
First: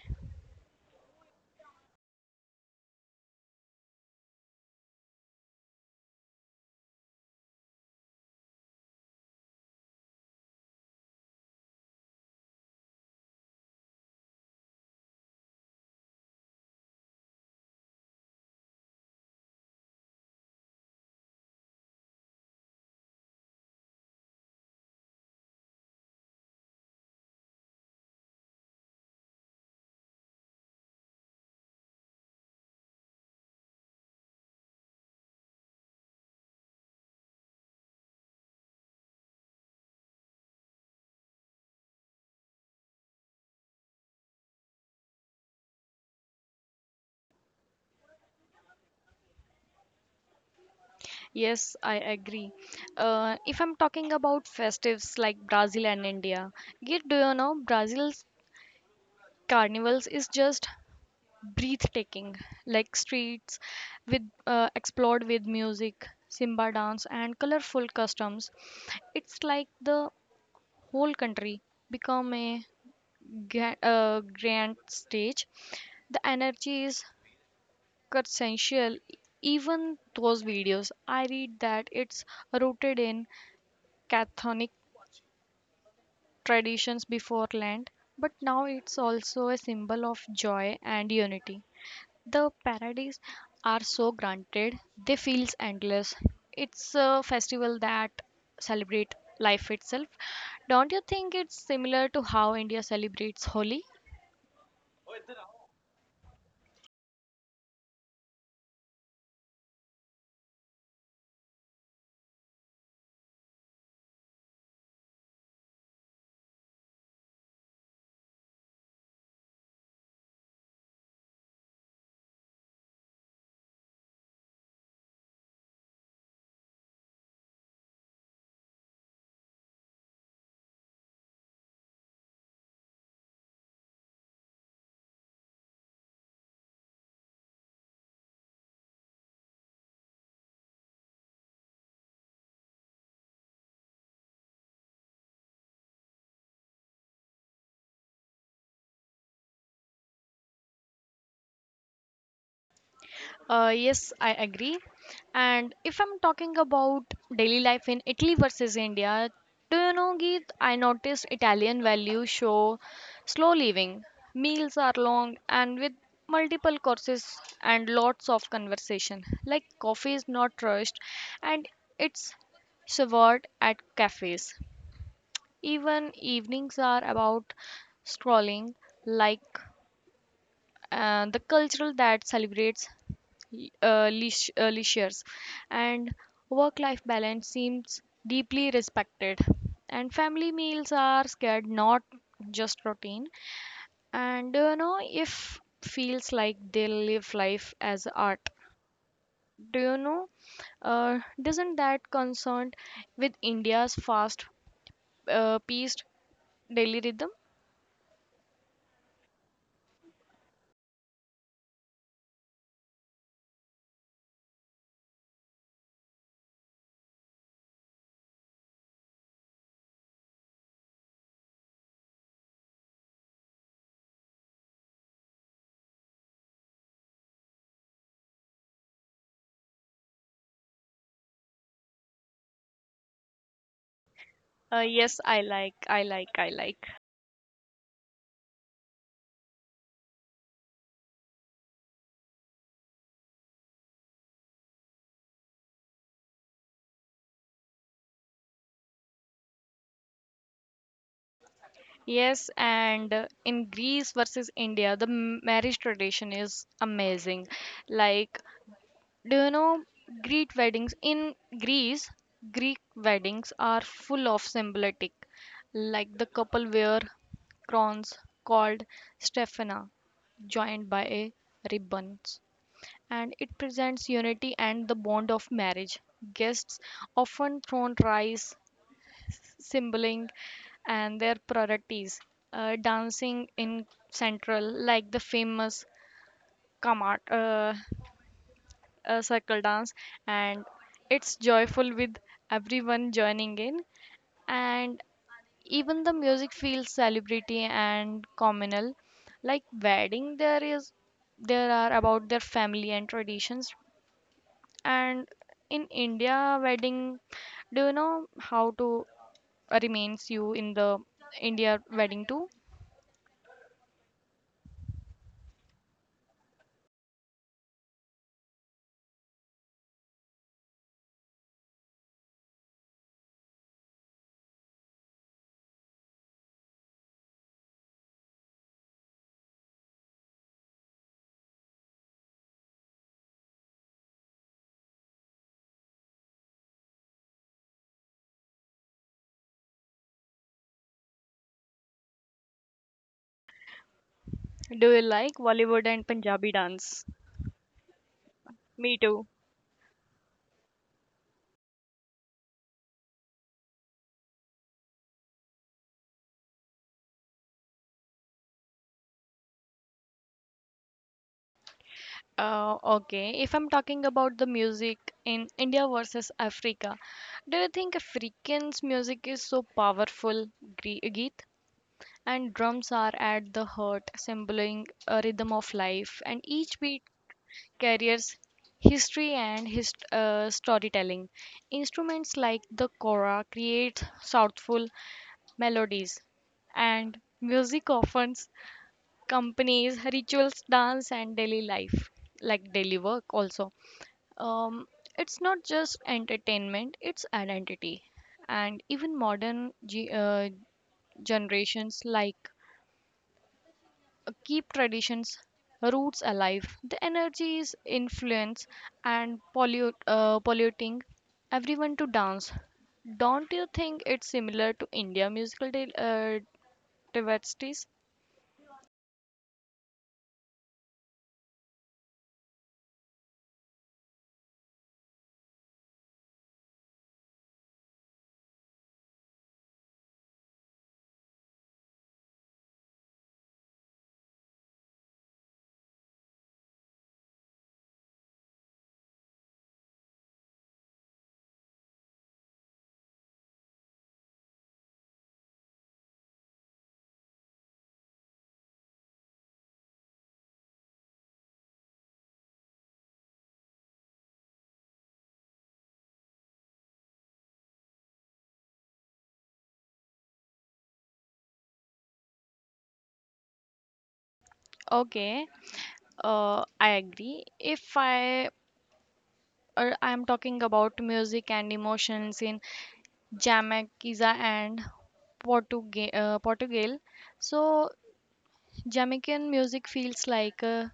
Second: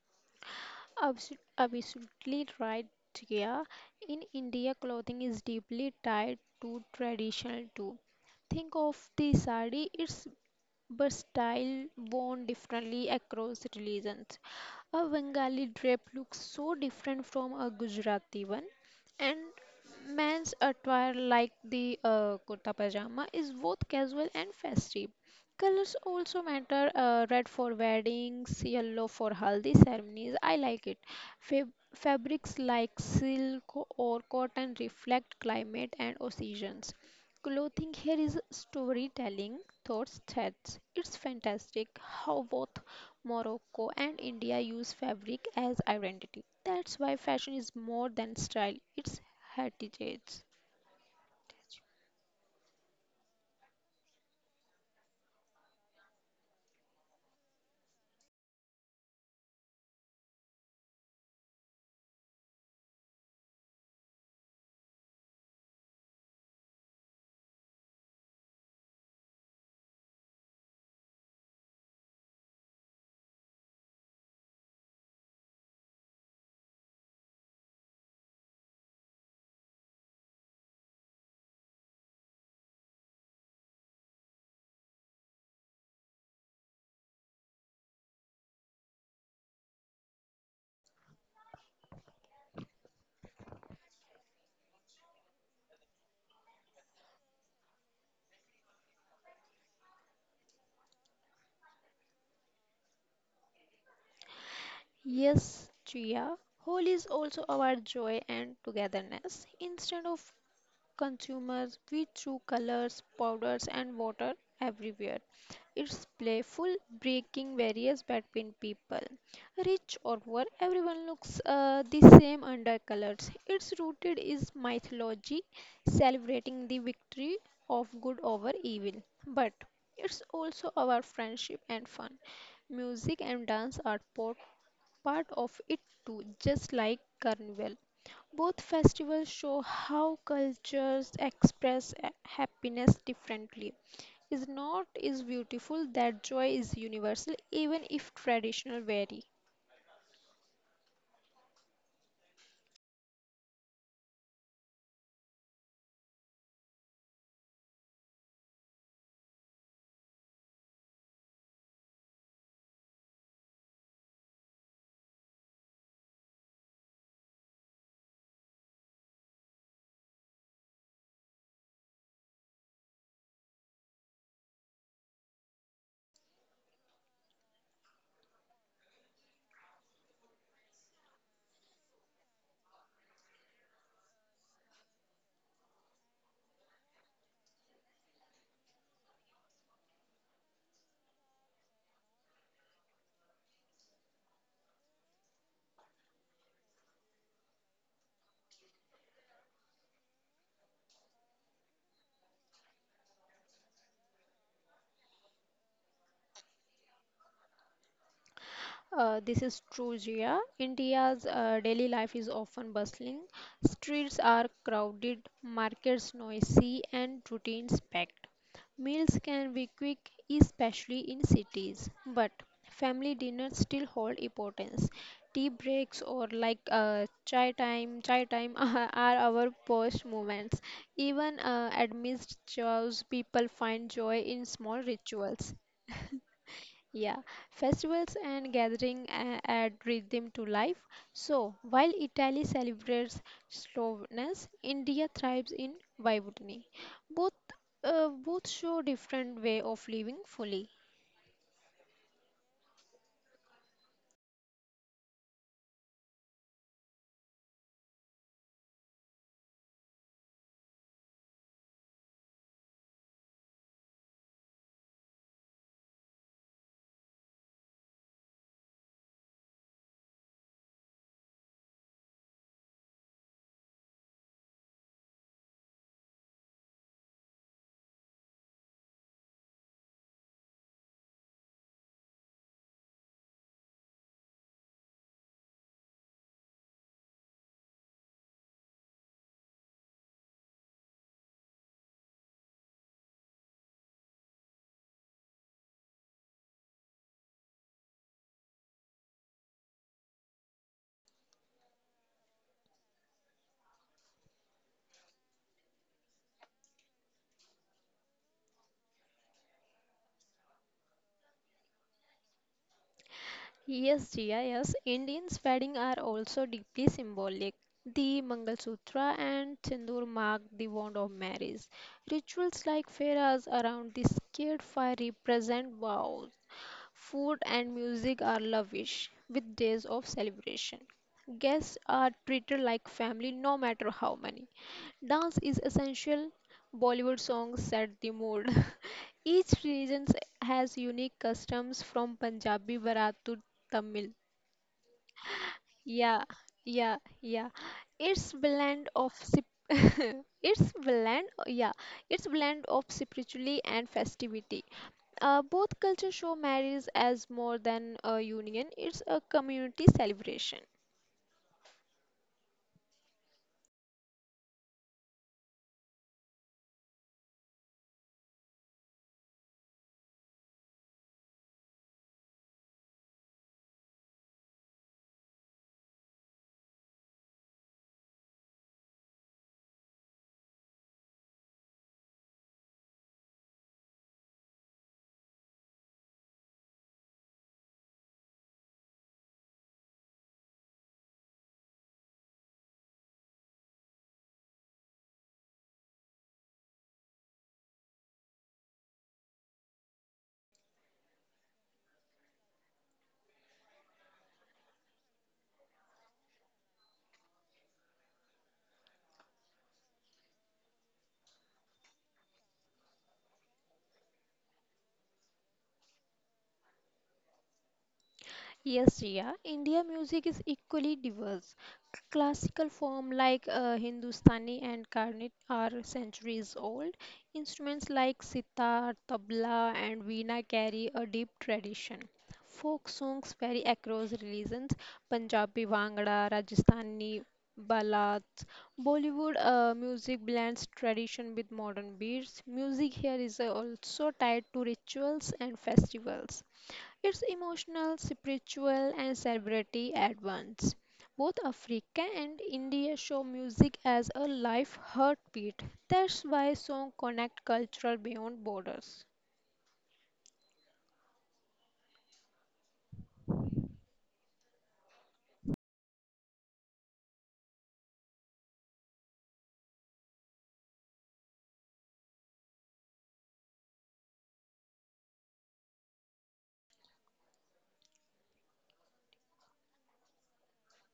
Absolutely right, Jia. In India, clothing is deeply tied to tradition too. Think of the sari, it's versatile, worn differently across religions. A Bengali drape looks so different from a Gujarati one, and men's attire like the kurta pajama is both casual and festive. Colors also matter, red for weddings, yellow for haldi ceremonies. I like it. Fabrics like silk or cotton reflect climate and seasons. Clothing here is storytelling, thoughts, threads. It's fantastic how both Morocco and India use fabric as identity. That's why fashion is more than style, it's heritage.
Yes, I agree. If I'm talking about festives like Brazil and India, yet do you know Brazil's carnivals is just breathtaking, like streets with explored with music, Simba dance, and colorful customs. It's like the whole country become a grand stage. The energy is quintessential. Even those videos, I read that it's rooted in Catholic traditions before land, but now it's also a symbol of joy and unity. The parades are so granted, they feels endless. It's a festival that celebrate life itself. Don't you think it's similar to how India celebrates Holi?
Yes, Chia. Holi is also about joy and togetherness. Instead of consumers we threw colors, powders, and water everywhere. Its playful breaking barriers between people. Rich or poor, everyone looks the same under colors. Its rooted is mythology, celebrating the victory of good over evil. But it's also about friendship and fun. Music and dance are part of it too, just like Carnival. Both festivals show how cultures express happiness differently. Is not is beautiful that joy is universal even if traditional vary.
Yes, I agree. And if I'm talking about daily life in Italy versus India, do you know, Geet, I noticed Italian values show slow living. Meals are long and with multiple courses and lots of conversation. Like coffee is not rushed, and it's served at cafes. Even evenings are about scrolling, like the cultural that celebrates leisures, and work life balance seems deeply respected, and family meals are scared not just routine. And do you know if feels like they live life as art? Do you know, doesn't that concerned with India's fast paced daily rhythm?
This is true, Jia. India's daily life is often bustling. Streets are crowded, markets noisy, and routines packed. Meals can be quick, especially in cities, but family dinners still hold importance. Tea breaks or like chai time are our post moments. Even amidst chaos, people find joy in small
Yes, i
rituals.
like i like i like
Yeah, festivals and gathering add rhythm to life. So, while Italy celebrates slowness, India thrives in vivacity. Both both show different way of living fully.
Yes, and in Greece versus India, the marriage tradition is amazing. Like, do you know Greek weddings? In Greece, Greek weddings are full of symbolic. Like, the couple wear crowns called stephena, joined by a ribbons, and it presents unity and the bond of marriage. Guests often thrown rice, symboling and their priorities. Dancing in Central, like the famous Kamat circle dance, and it's joyful with everyone joining in, and even the music feels celebrity and communal. Like wedding, there are about their family and traditions, and in India, wedding, do you know how to remains you in the India wedding too?
Yes, Jia, yes, Indians' wedding are also deeply symbolic. The Mangal Sutra and Sindoor mark the bond of marriage. Rituals like fairas around the sacred fire represent vows. Food and music are lavish with days of celebration. Guests are treated like family no matter how many. Dance is essential. Bollywood songs set the mood. Each region has unique customs from Punjabi Bharat to Tamil.
Do you like Bollywood and
Yeah,
Punjabi
yeah,
dance?
yeah. It's blend
Me
of
too.
sip- it's blend yeah, it's blend of spirituality and festivity. Both cultures show marriage as more than a union, it's a community celebration.
Okay, if I'm talking about the music in India versus Africa, do you think Africans' music is so powerful, Geet? And drums are at the heart, symboling a rhythm of life, and each beat carries history and storytelling. Instruments like the kora create soulful melodies, and music often companies, rituals, dance, and daily life, like daily work also. Um, it's not just entertainment, it's identity. And even modern generations, like keep traditions roots alive, the energies influence and polluting everyone to dance. Don't you think it's similar to India musical diversities?
Yes, Riya. India music is equally diverse. C- Classical form like Hindustani and Carnatic are centuries old. Instruments like sitar, tabla, and veena carry a deep tradition. Folk songs vary across religions. Punjabi Bhangra, Rajasthani ballads. Bollywood music blends tradition with modern beats. Music here is also tied to rituals and festivals. It's emotional, spiritual, and celebrity at once. Both Africa and India show music as a life heartbeat. That's why songs connect cultural beyond borders.
Okay. I agree. If I'm talking about music and emotions in Jamaica and Portugal. So Jamaican music feels like a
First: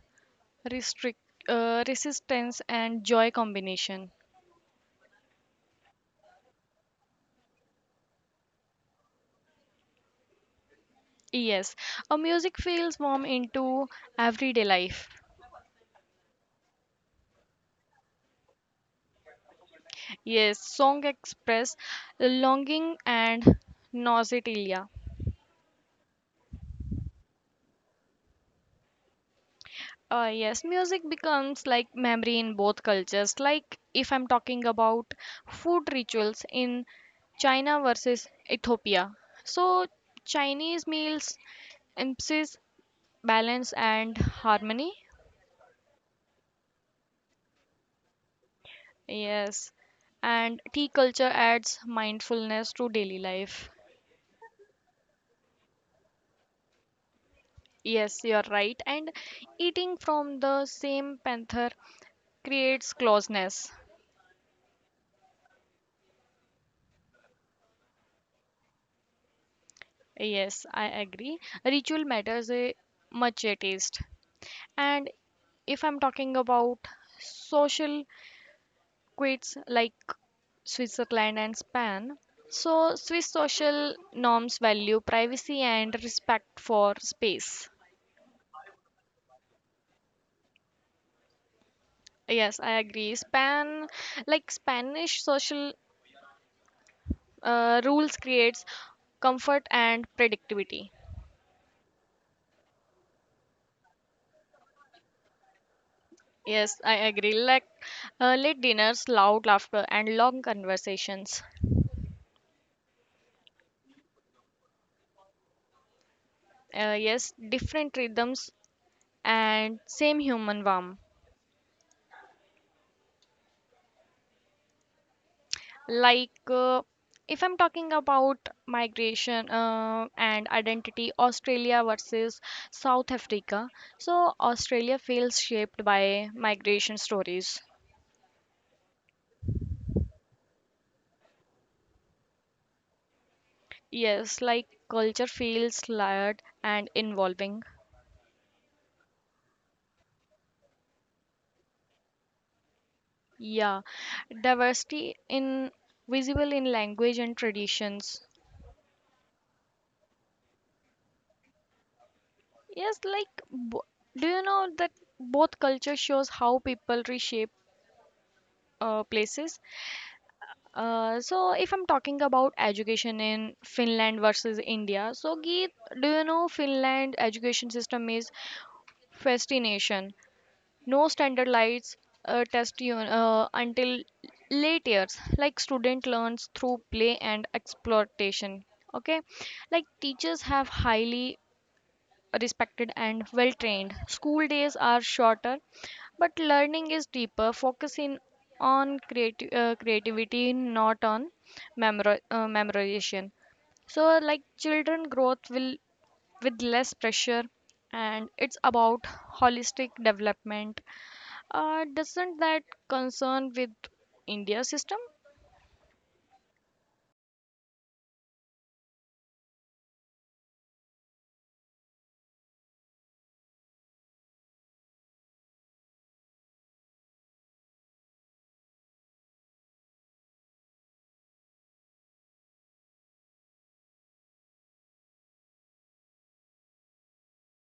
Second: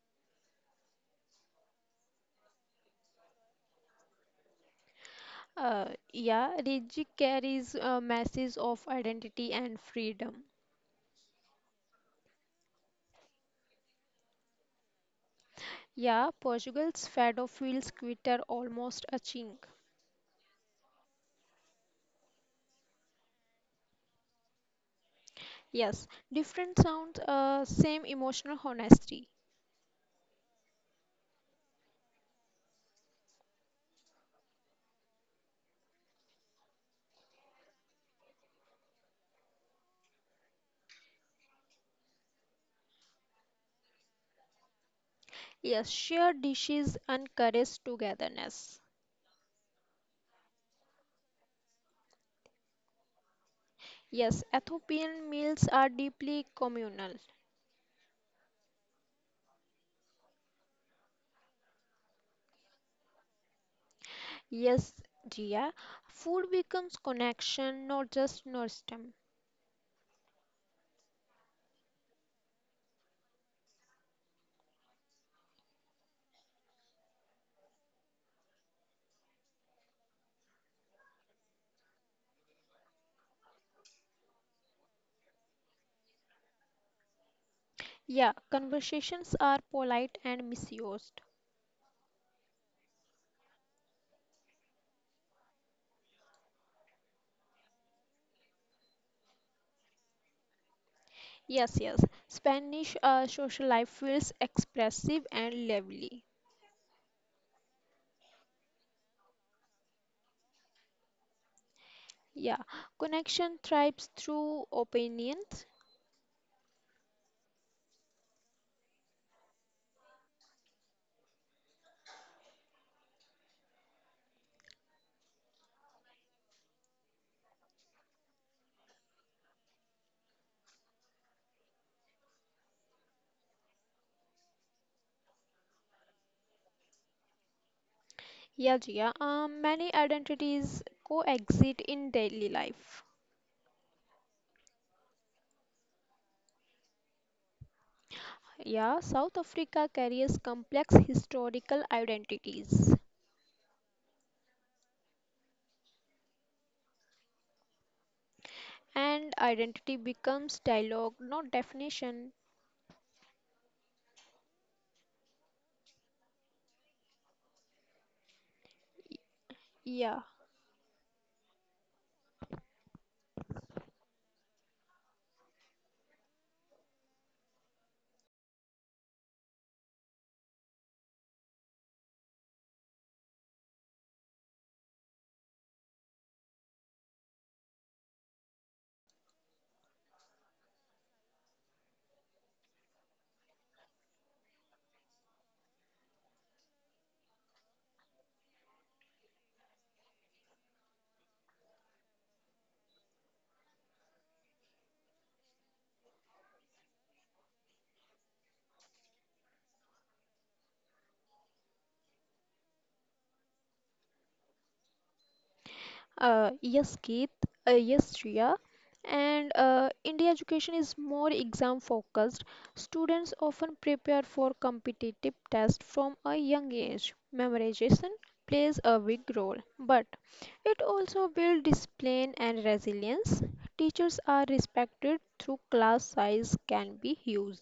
restrict, resistance and joy combination.
Yeah, Riji carries a message of identity and freedom.
Yes, a music feels warm into everyday life.
Yeah, Portugal's fado feels quitter, almost a chink.
Yes, song express longing and nausea.
Yes, different sounds, same emotional honesty.
Yes, music becomes like memory in both cultures. Like, if I'm talking about food rituals in China versus Ethiopia. So Chinese meals emphasize balance and harmony.
Yes, shared dishes encourage togetherness.
Yes. And tea culture adds mindfulness to daily life.
Yes, Ethiopian meals are deeply communal.
Yes, you're right. And eating from the same panther creates closeness.
Yes, Gia, food becomes connection, not just nostalgia.
Yes, I agree. Ritual matters a much a taste. And if I'm talking about social quits like Switzerland and Spain, so Swiss social norms value privacy and respect for space.
Yeah, conversations are polite and misused.
Yes, I agree. Span Like Spanish social rules creates comfort and predictability.
Yes, yes, Spanish social life feels expressive and lively.
Yes, I agree. Like, late dinners, loud laughter, and long conversations.
Yeah, connection thrives through opinions.
Yes, different rhythms and same human warmth. Like, if I'm talking about migration and identity, Australia versus South Africa, so Australia feels shaped by migration stories.
Yeah, Gia, many identities coexist in daily life.
Yes, like culture feels layered and involving.
Yeah, South Africa carries complex historical identities.
Yeah, diversity in visible in language and traditions.
And identity becomes dialogue, not definition.
Yes, like do you know that both culture shows how people reshape places.
Yeah.
So if I'm talking about education in Finland versus India, so Geet, do you know Finland education system is fascination, no standardized test you until late years, like student learns through play and exploitation. Okay, like teachers have highly respected, and well trained. School days are shorter, but learning is deeper, focusing on creativity, not on memorization. So, like children, growth will with less pressure, and it's about holistic development. Doesn't that concern with India system?
Yes, Keith. Yes, Shreya. And India education is more exam focused. Students often prepare for competitive tests from a young age. Memorization plays a big role, but it also builds discipline and resilience. Teachers are respected through class size can be huge.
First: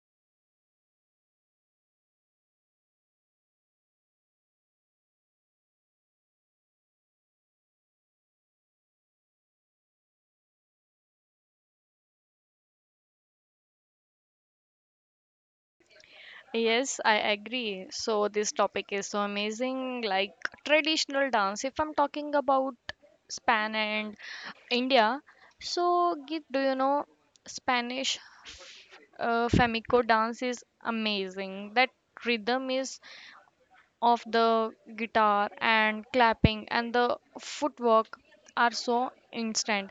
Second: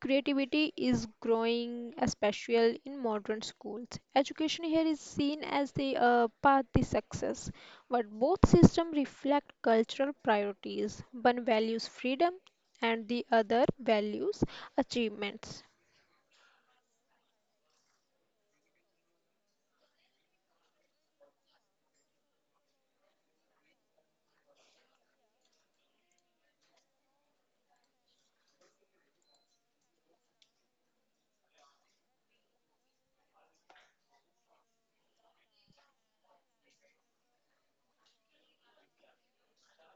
Creativity is growing, especially in modern schools. Education here is seen as the path to success, but both systems reflect cultural priorities. One values freedom, and the other values achievements.
Yes, I agree. So this topic is so amazing, like traditional dance. If I'm talking about Span and India, so Git, do you know Spanish flamenco dance is amazing. That rhythm is of the guitar and clapping and the footwork are so instant.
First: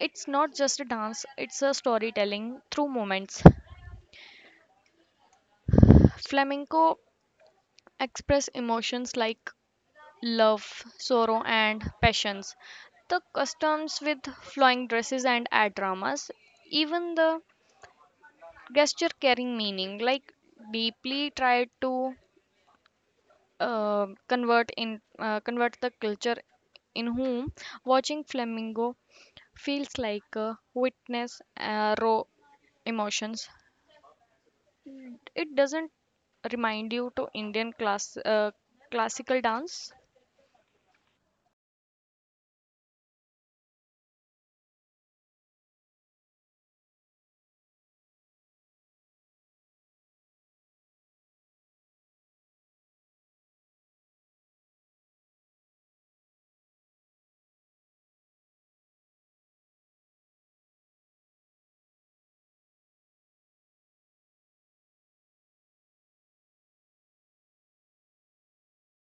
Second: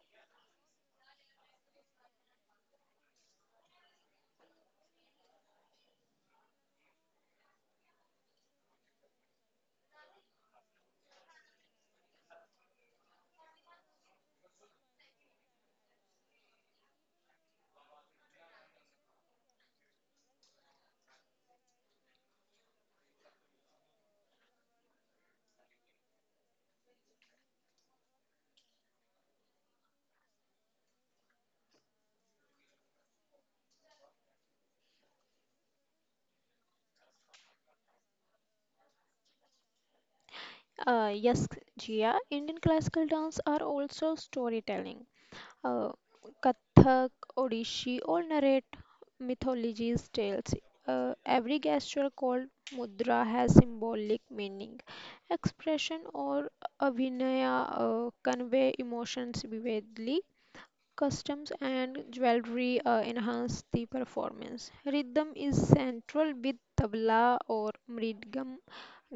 It's not just a dance, it's a storytelling through moments. Flamenco express emotions like love, sorrow, and passions. The customs with flowing dresses and ad dramas, even the gesture carrying meaning, like deeply try to convert the culture, in whom watching flamingo feels like a witness raw emotions. It doesn't remind you to Indian classical dance.
Yes, Jia, Indian classical dance are also storytelling. uh, Kathak, Odishi all narrate mythology's tales. Every gesture called mudra has symbolic meaning. Expression or abhinaya convey emotions vividly. Customs and jewelry enhance the performance. Rhythm is central with tabla or mridgam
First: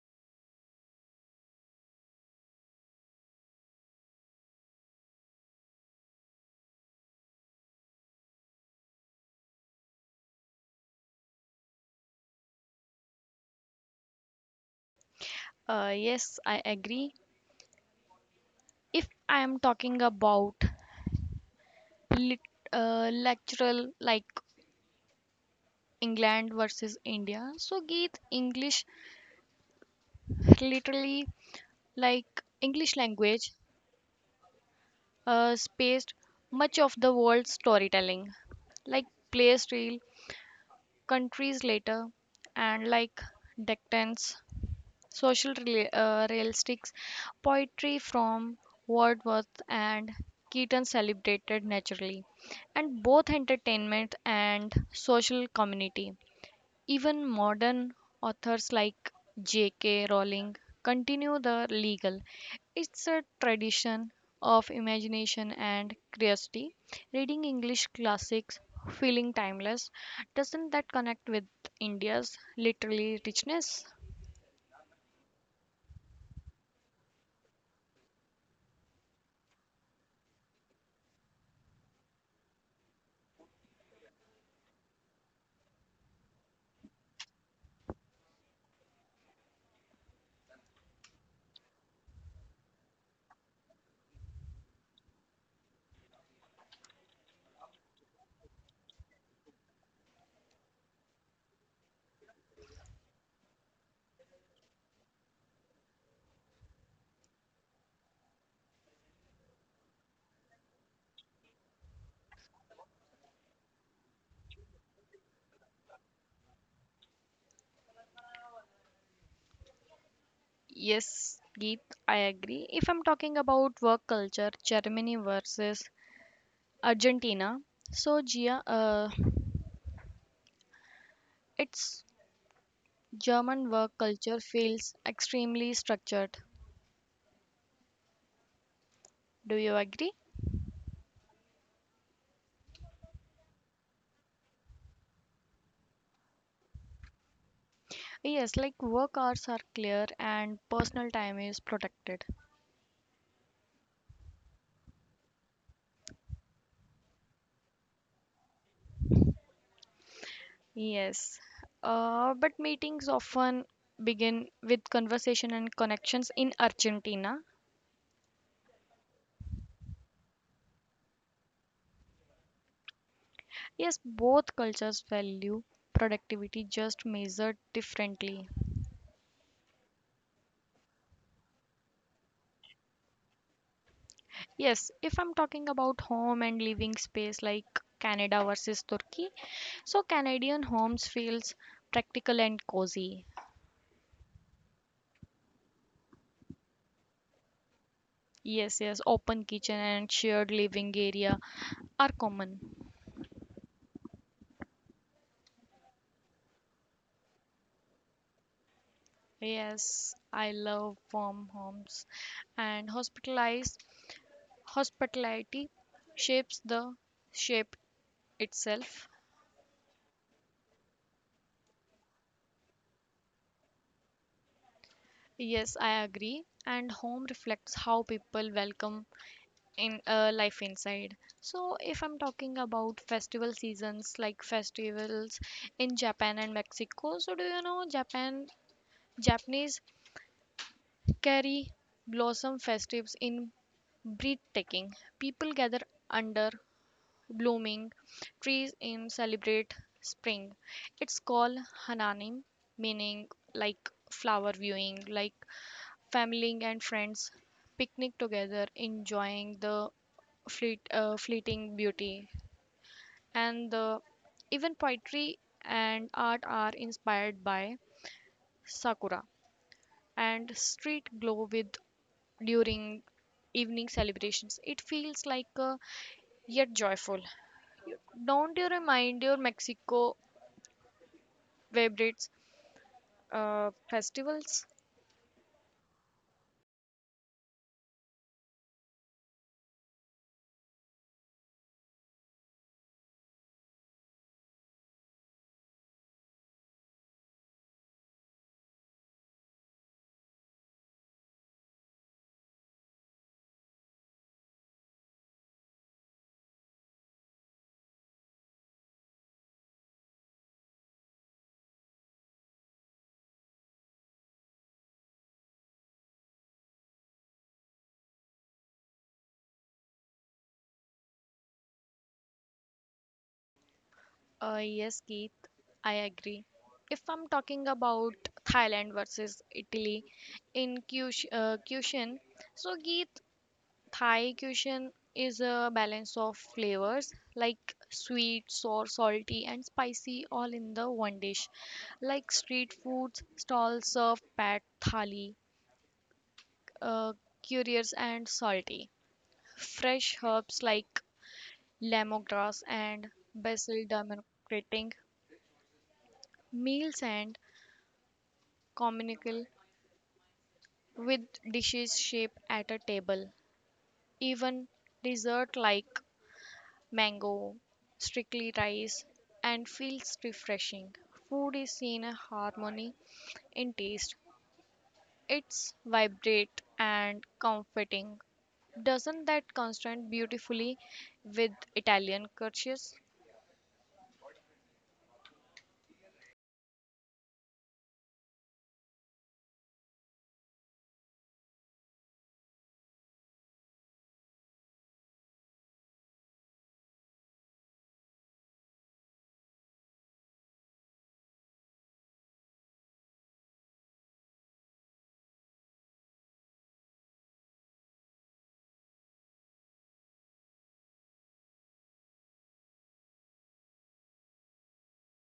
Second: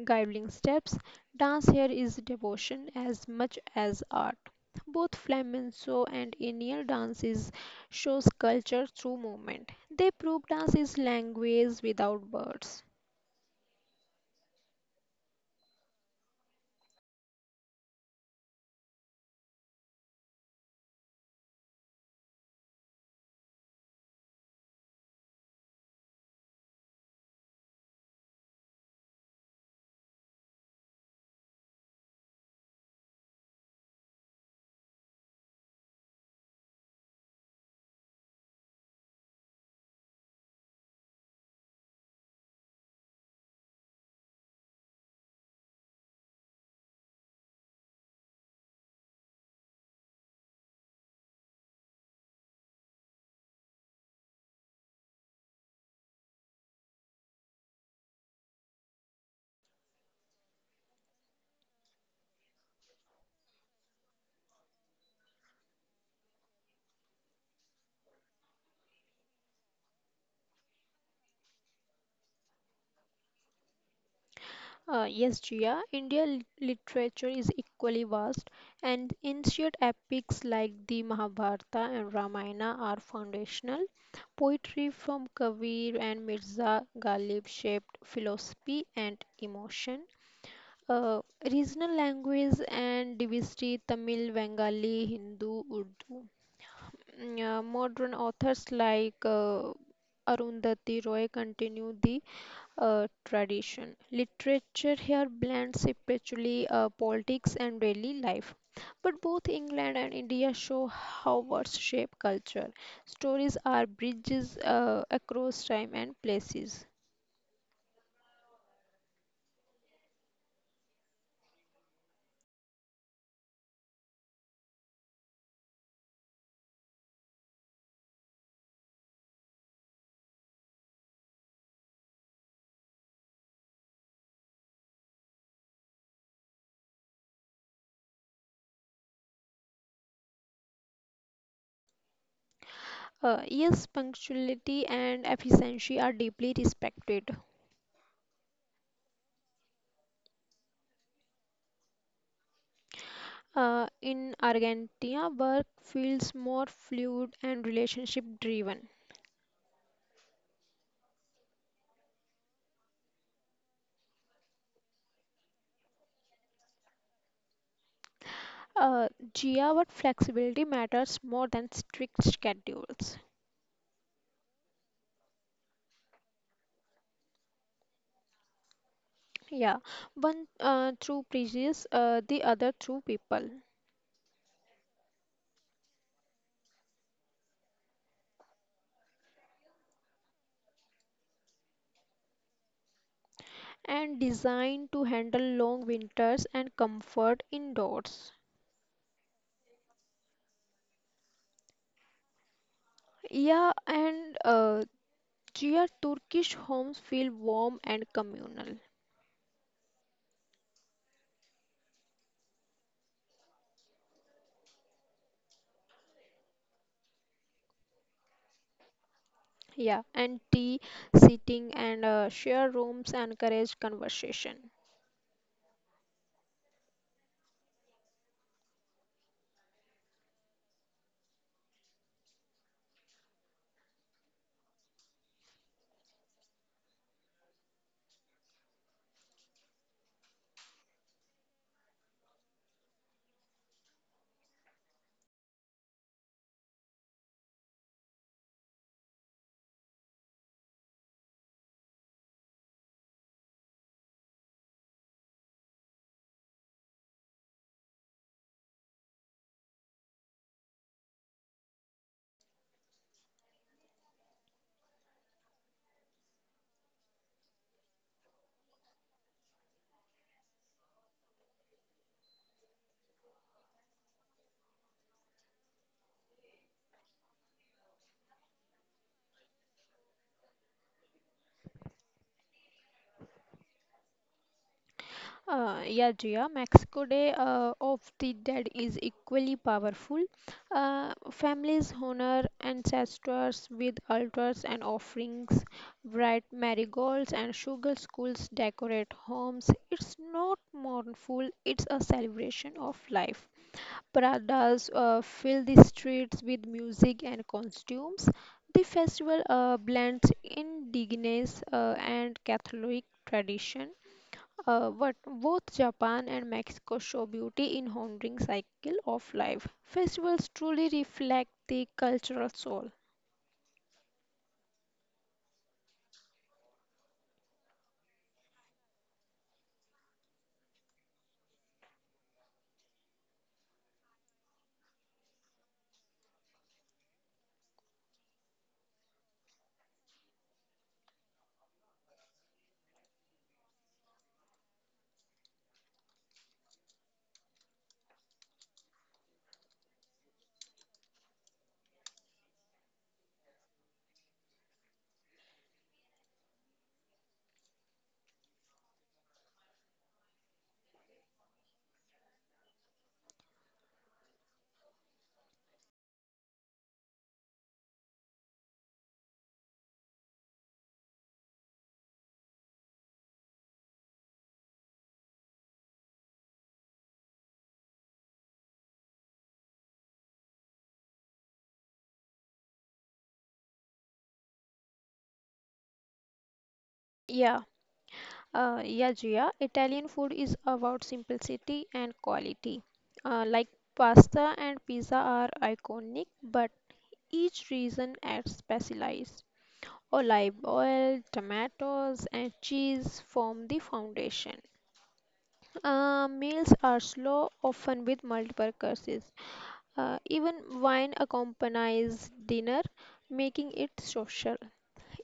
guiding steps. Dance here is devotion as much as art. Both flamenco and Indian dances shows culture through movement. They prove dance is language without words.
Yes, I agree. If I am talking about lit, lectural like England versus India, so Geet English literally, like English language spaced much of the world's storytelling, like place real countries later, and like decades social realistics, poetry from Wordsworth and Keaton celebrated naturally, and both entertainment and social community. Even modern authors like J.K. Rowling continue the legal. It's a tradition of imagination and curiosity. Reading English classics, feeling timeless, doesn't that connect with India's literary richness?
Yes, Jia, Indian literature is equally vast, and ancient epics like the Mahabharata and Ramayana are foundational. Poetry from Kabir and Mirza Ghalib shaped philosophy and emotion. Uh, regional language and diversity Tamil, Bengali, Hindu, Urdu. Mm, modern authors like Arundhati Roy continue the tradition. Literature here blends spiritually politics and daily life. But both England and India show how words shape culture. Stories are bridges across time and places.
Yes, Geet, I agree. If I'm talking about work culture, Germany versus Argentina, so Gia, its German work culture feels extremely structured. Do you agree?
Yes, punctuality and efficiency are deeply respected.
Yes, like work hours are clear and personal time is protected.
In Argentina, work feels more fluid and relationship driven.
Yes, but meetings often begin with conversation and connections in Argentina.
Uh, Gia, but flexibility matters more than strict schedules.
Yes, both cultures value productivity just measured differently.
Yeah, one through bridges, the other through people,
Yes, if I'm talking about home and living space like Canada versus Turkey, so Canadian homes feels practical and cozy.
and designed to handle long winters and comfort indoors.
Yes, yes, open kitchen and shared living area are common.
Yeah, and Gia, Turkish homes feel warm and communal.
Yes, I love warm homes, and hospitalized hospitality shapes the shape itself.
Yeah, and tea, sitting, and share rooms encourage conversation.
Yes, I agree. And home reflects how people welcome in life inside. So if I'm talking about festival seasons, like festivals in Japan and Mexico, so do you know Japan Japanese cherry blossom festives in breathtaking, people gather under blooming trees in celebrate spring. It's called hananim, meaning like flower viewing, like family and friends picnic together, enjoying the fleeting beauty. And even poetry and art are inspired by sakura, and street glow with during evening celebrations. It feels like a yet joyful. Don't you remind your Mexico vibrates festivals?
Yeah, Jia, Mexico Day of the Dead is equally powerful. Families honor ancestors with altars and offerings, bright marigolds and sugar schools decorate homes. It's not mournful, it's a celebration of life. Paradas fill the streets with music and costumes. The festival blends indigenous and Catholic tradition. What both Japan and Mexico show beauty in honoring cycle of life. Festivals truly reflect the cultural soul.
Yes, Keith, I agree. If I'm talking about Thailand versus Italy in cuisine, so Keith, Thai cuisine is a balance of flavors like sweet, sour, salty, and spicy all in the one dish. Like street food stalls serve pad thali, uh, curious and salty. Fresh herbs like lemongrass and basil demarcating meals and communal with dishes shaped at a table. Even dessert like mango, strictly rice, and feels refreshing. Food is in a harmony in taste. It's vibrant and comforting. Doesn't that contrast beautifully with Italian cultures?
Yeah, yeah, Gia. Italian food is about simplicity and quality. Like pasta and pizza are iconic, but each region adds specialized. Olive oil, tomatoes, and cheese form the foundation. Meals are slow, often with multiple courses. Even wine accompanies dinner, making it social.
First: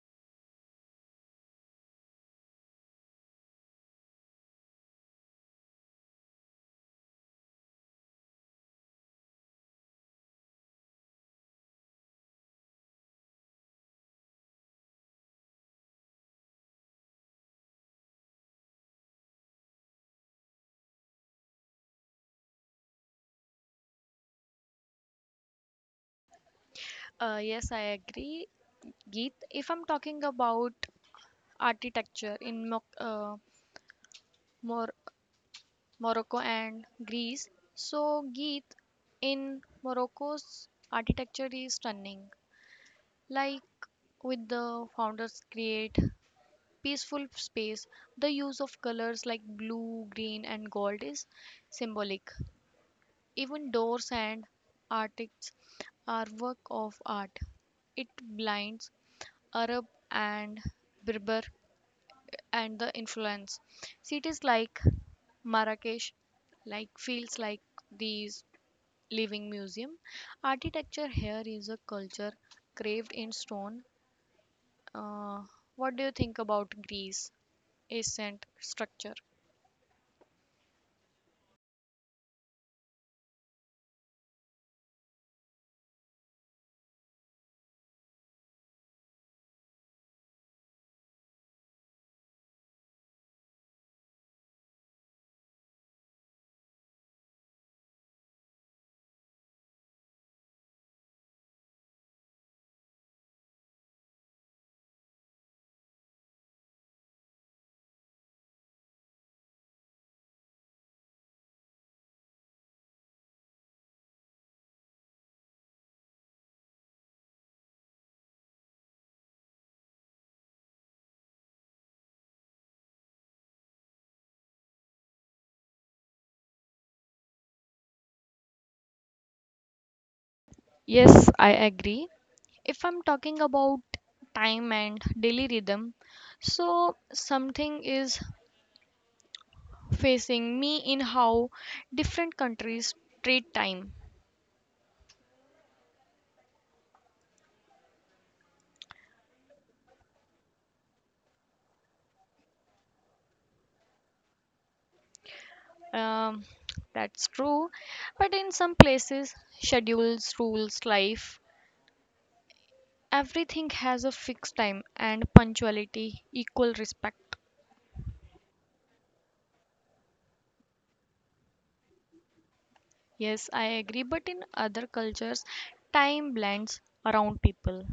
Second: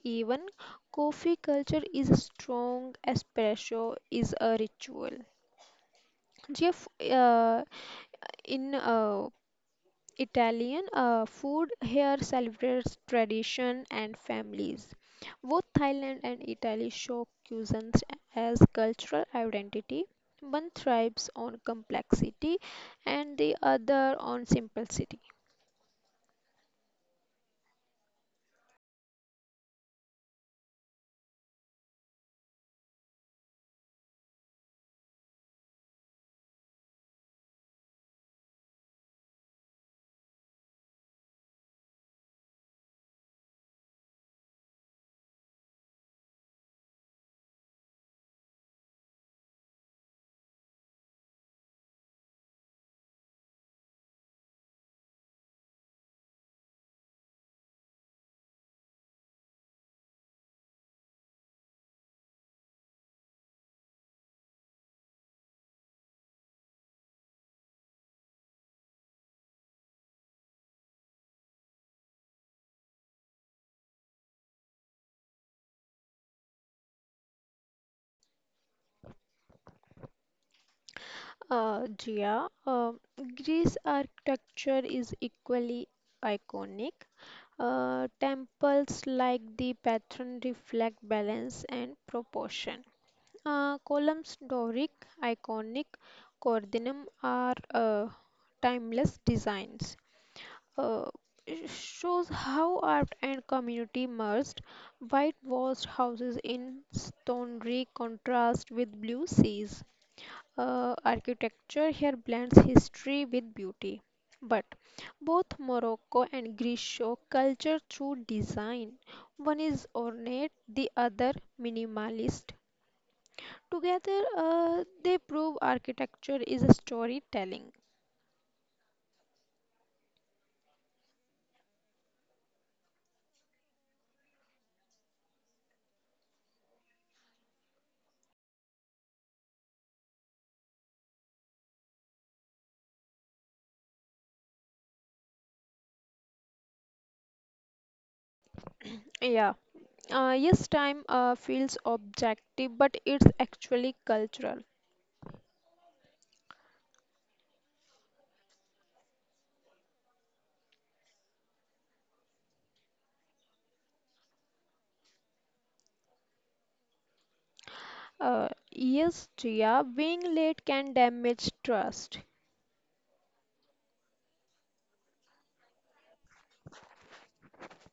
Even coffee culture is strong, espresso is a ritual. Jeff, in Italian food here celebrates tradition and families. Both Thailand and Italy show cuisines as cultural identity. One thrives on complexity and the other on simplicity.
Yes, I agree, Geet. If I'm talking about architecture in Mo- more Morocco and Greece. So, Geet, in Morocco's architecture is stunning. Like, with the founders create peaceful space, the use of colors like blue, green and gold is symbolic. Even doors and artics are work of art. It blinds Arab and Berber and the influence. Cities like Marrakesh like feels like these living museum. Architecture here is a culture carved in stone. Uh, what do you think about Greece? Ancient structure.
Jia, Greece architecture is equally iconic. Temples like the patron reflect balance and proportion. Columns Doric, iconic, Corydon are timeless designs. Uh, it shows how art and community merged. Whitewashed houses in stone contrast with blue seas. Architecture here blends history with beauty. But both Morocco and Greece show culture through design. One is ornate, the other minimalist. Together, they prove architecture is a storytelling.
Yes, I agree. If I'm talking about time and daily rhythm, so something is facing me in how different countries treat time.
Yeah, yes, time feels objective, but it's actually cultural.
Um, that's true, but in some places, schedules rules life. Everything has a fixed time and punctuality, equal respect.
Yes, Jia, being late can damage trust.
Yes, I agree, but in other cultures, time blends around people.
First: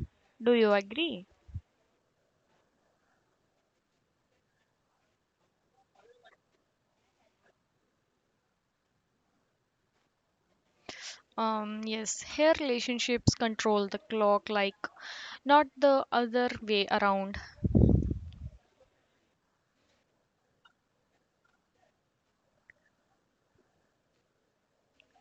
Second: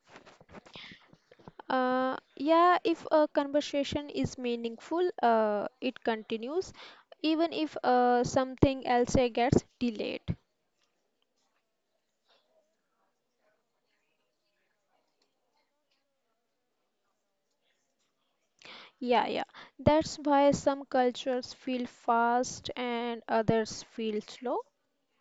Do you agree?
Yeah, if a conversation is meaningful, it continues, even if something else gets delayed.
Yes, here relationships control the clock, like not the other way around.
Yeah, yeah. That's why some cultures feel fast and others feel slow.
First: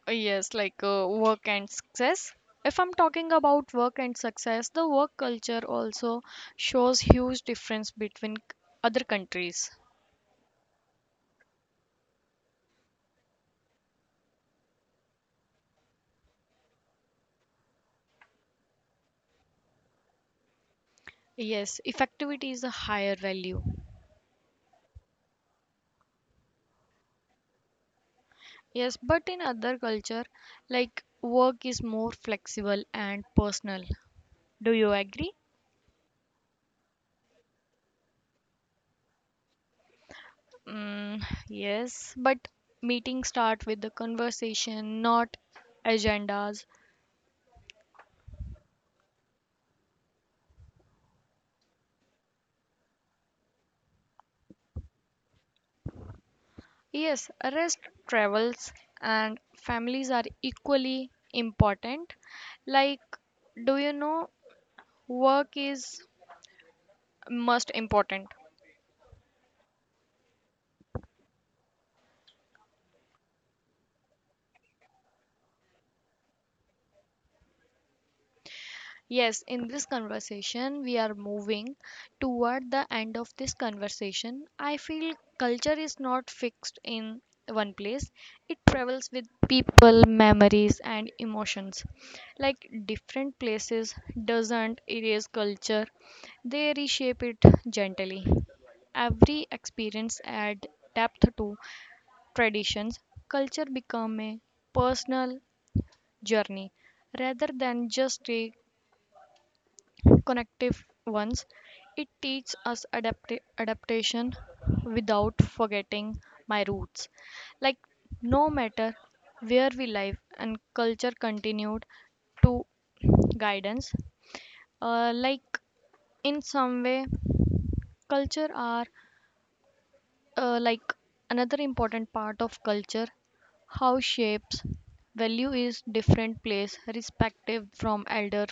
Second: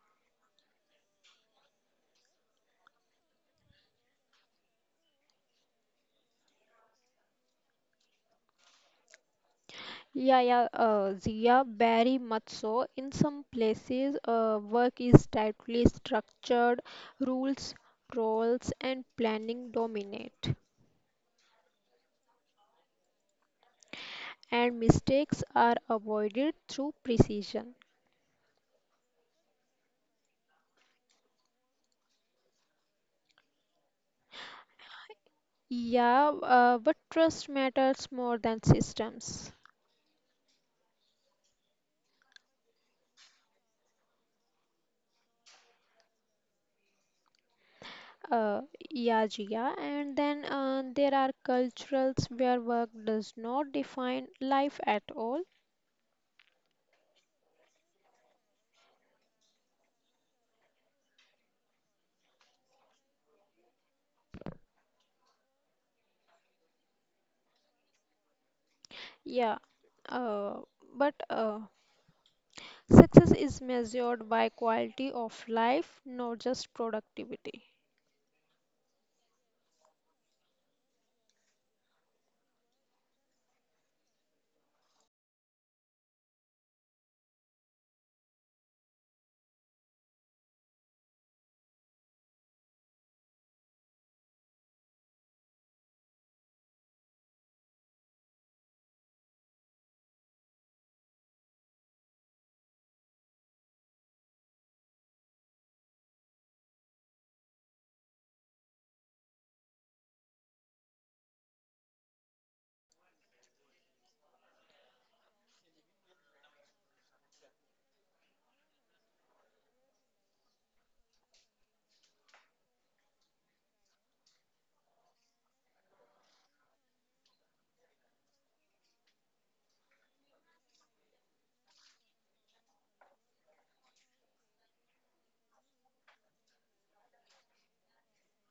Yes, like work and success. If I'm talking about work and success, the work culture also shows huge difference between other countries.
Yeah, Zia, very much so. In some places, work is tightly structured, rules, roles, and planning dominate,
Yes, effectivity is a higher value.
and mistakes are avoided through precision.
Yes, but in other culture, like work is more flexible and personal. Do you agree?
Yeah, but trust matters more than systems.
Mm, yes, but meetings start with the conversation, not agendas.
Uh, yeah, Jia. And then there are cultures where work does not define life at all.
Yes, rest, travels, and families are equally important. Like, do you know work is most important?
Yeah, uh, but uh, success is measured by quality of life, not just productivity.
Yes, in this conversation, we are moving toward the end of this conversation. I feel culture is not fixed in one place, it travels with people, memories, and emotions. Like different places doesn't erase culture, they reshape it gently. Every experience adds depth to traditions. Culture become a personal journey rather than just a connective ones. It teaches us adaptation without forgetting my roots. Like, no matter where we live, and culture continued to guidance. Like, in some way, culture are like another important part of culture, how shapes value is different place respective from elder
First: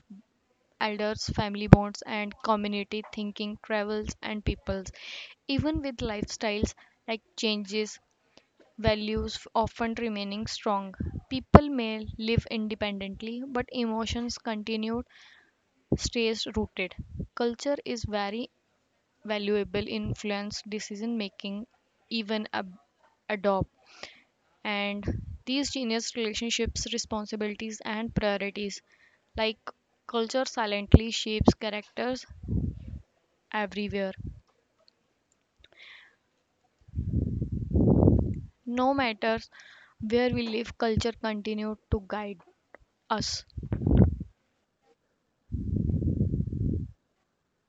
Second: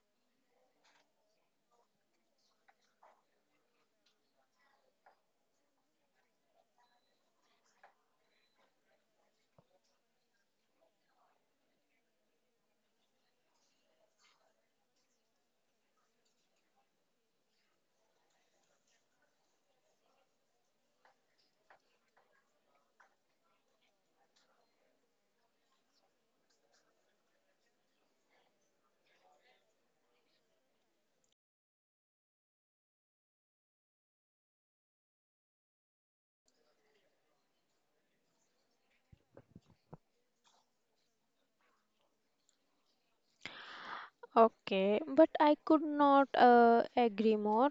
elders, family bonds, and community thinking, travels, and peoples. Even with lifestyles like changes, values often remaining strong. People may live independently, but emotions continue stays rooted. Culture is very valuable influence decision making, even adopt. And these genius relationships, responsibilities, and priorities, like culture, silently shapes characters everywhere. No matter where we live, culture continues to guide us.
Okay, but I could not agree more.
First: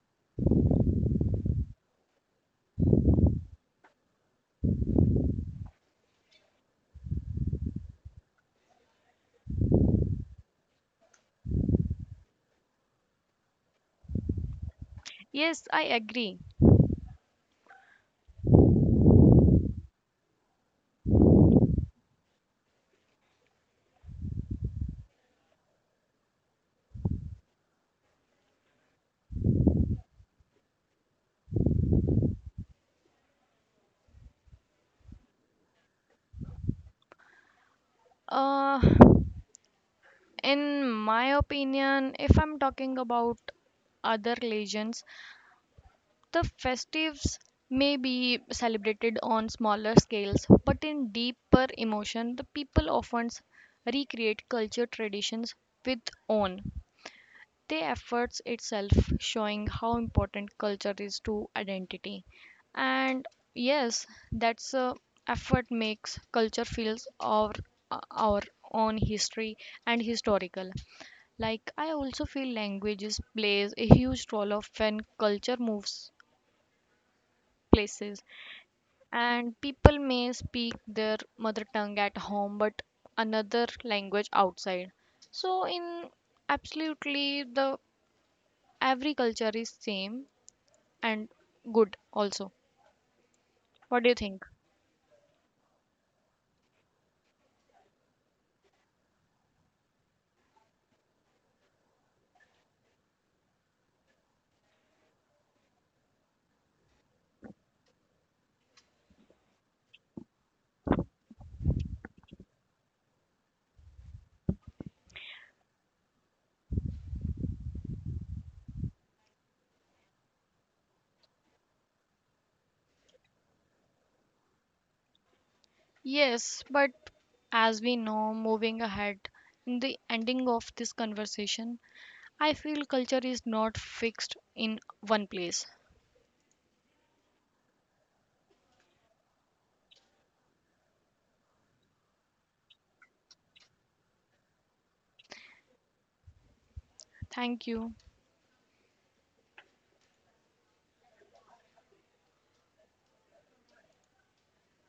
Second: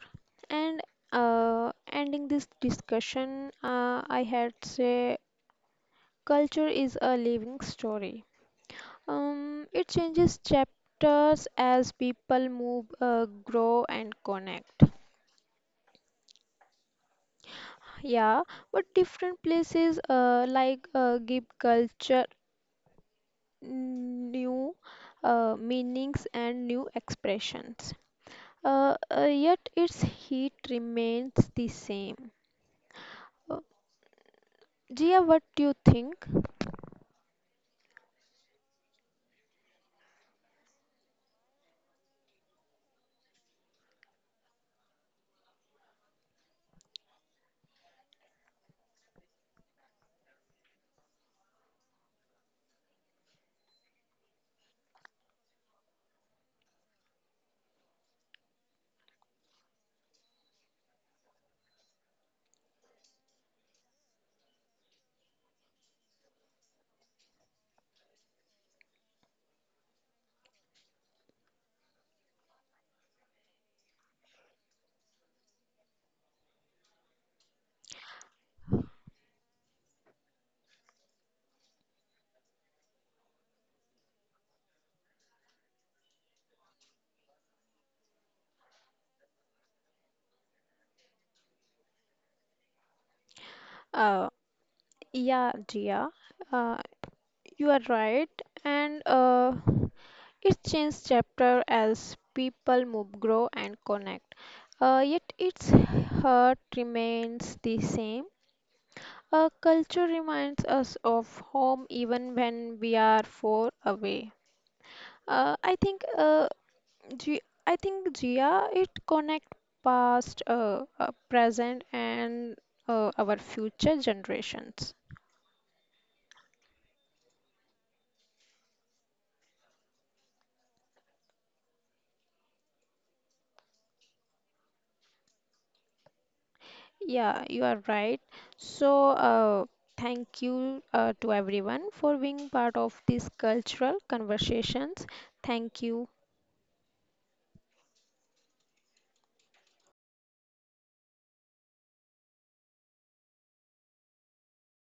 And ending this discussion, I had say Culture is a living story. It changes chapters as people move, grow, and connect.
Yes, I agree.
Yeah, but different places give culture new meanings and new expressions. Yet its heat remains the same. Uh, Jia, what do you think?
Uh, in my opinion, if I'm talking about other religions, the festives may be celebrated on smaller scales, but in deeper emotion, the people often recreate culture traditions with own. The efforts itself showing how important culture is to identity. And yes, that's effort makes culture feels our own history and historical. Like, I also feel languages plays a huge role of when culture moves places, and people may speak their mother tongue at home, but another language outside. So in absolutely the every culture is same and good also. What do you
Uh,
think?
yeah, Jia, uh, you are right. And it's changed chapter as people move, grow, and connect. Yet its heart remains the same. A culture reminds us of home even when we are far away. Uh, I think, uh, G- I think Gia, it connect past, present, and our future generations.
Yes, but as we know, moving ahead in the ending of this conversation, I feel culture is not fixed in one place.
Yeah, you are right. So, thank you to everyone for being part of these cultural conversations. Thank you.
Thank you.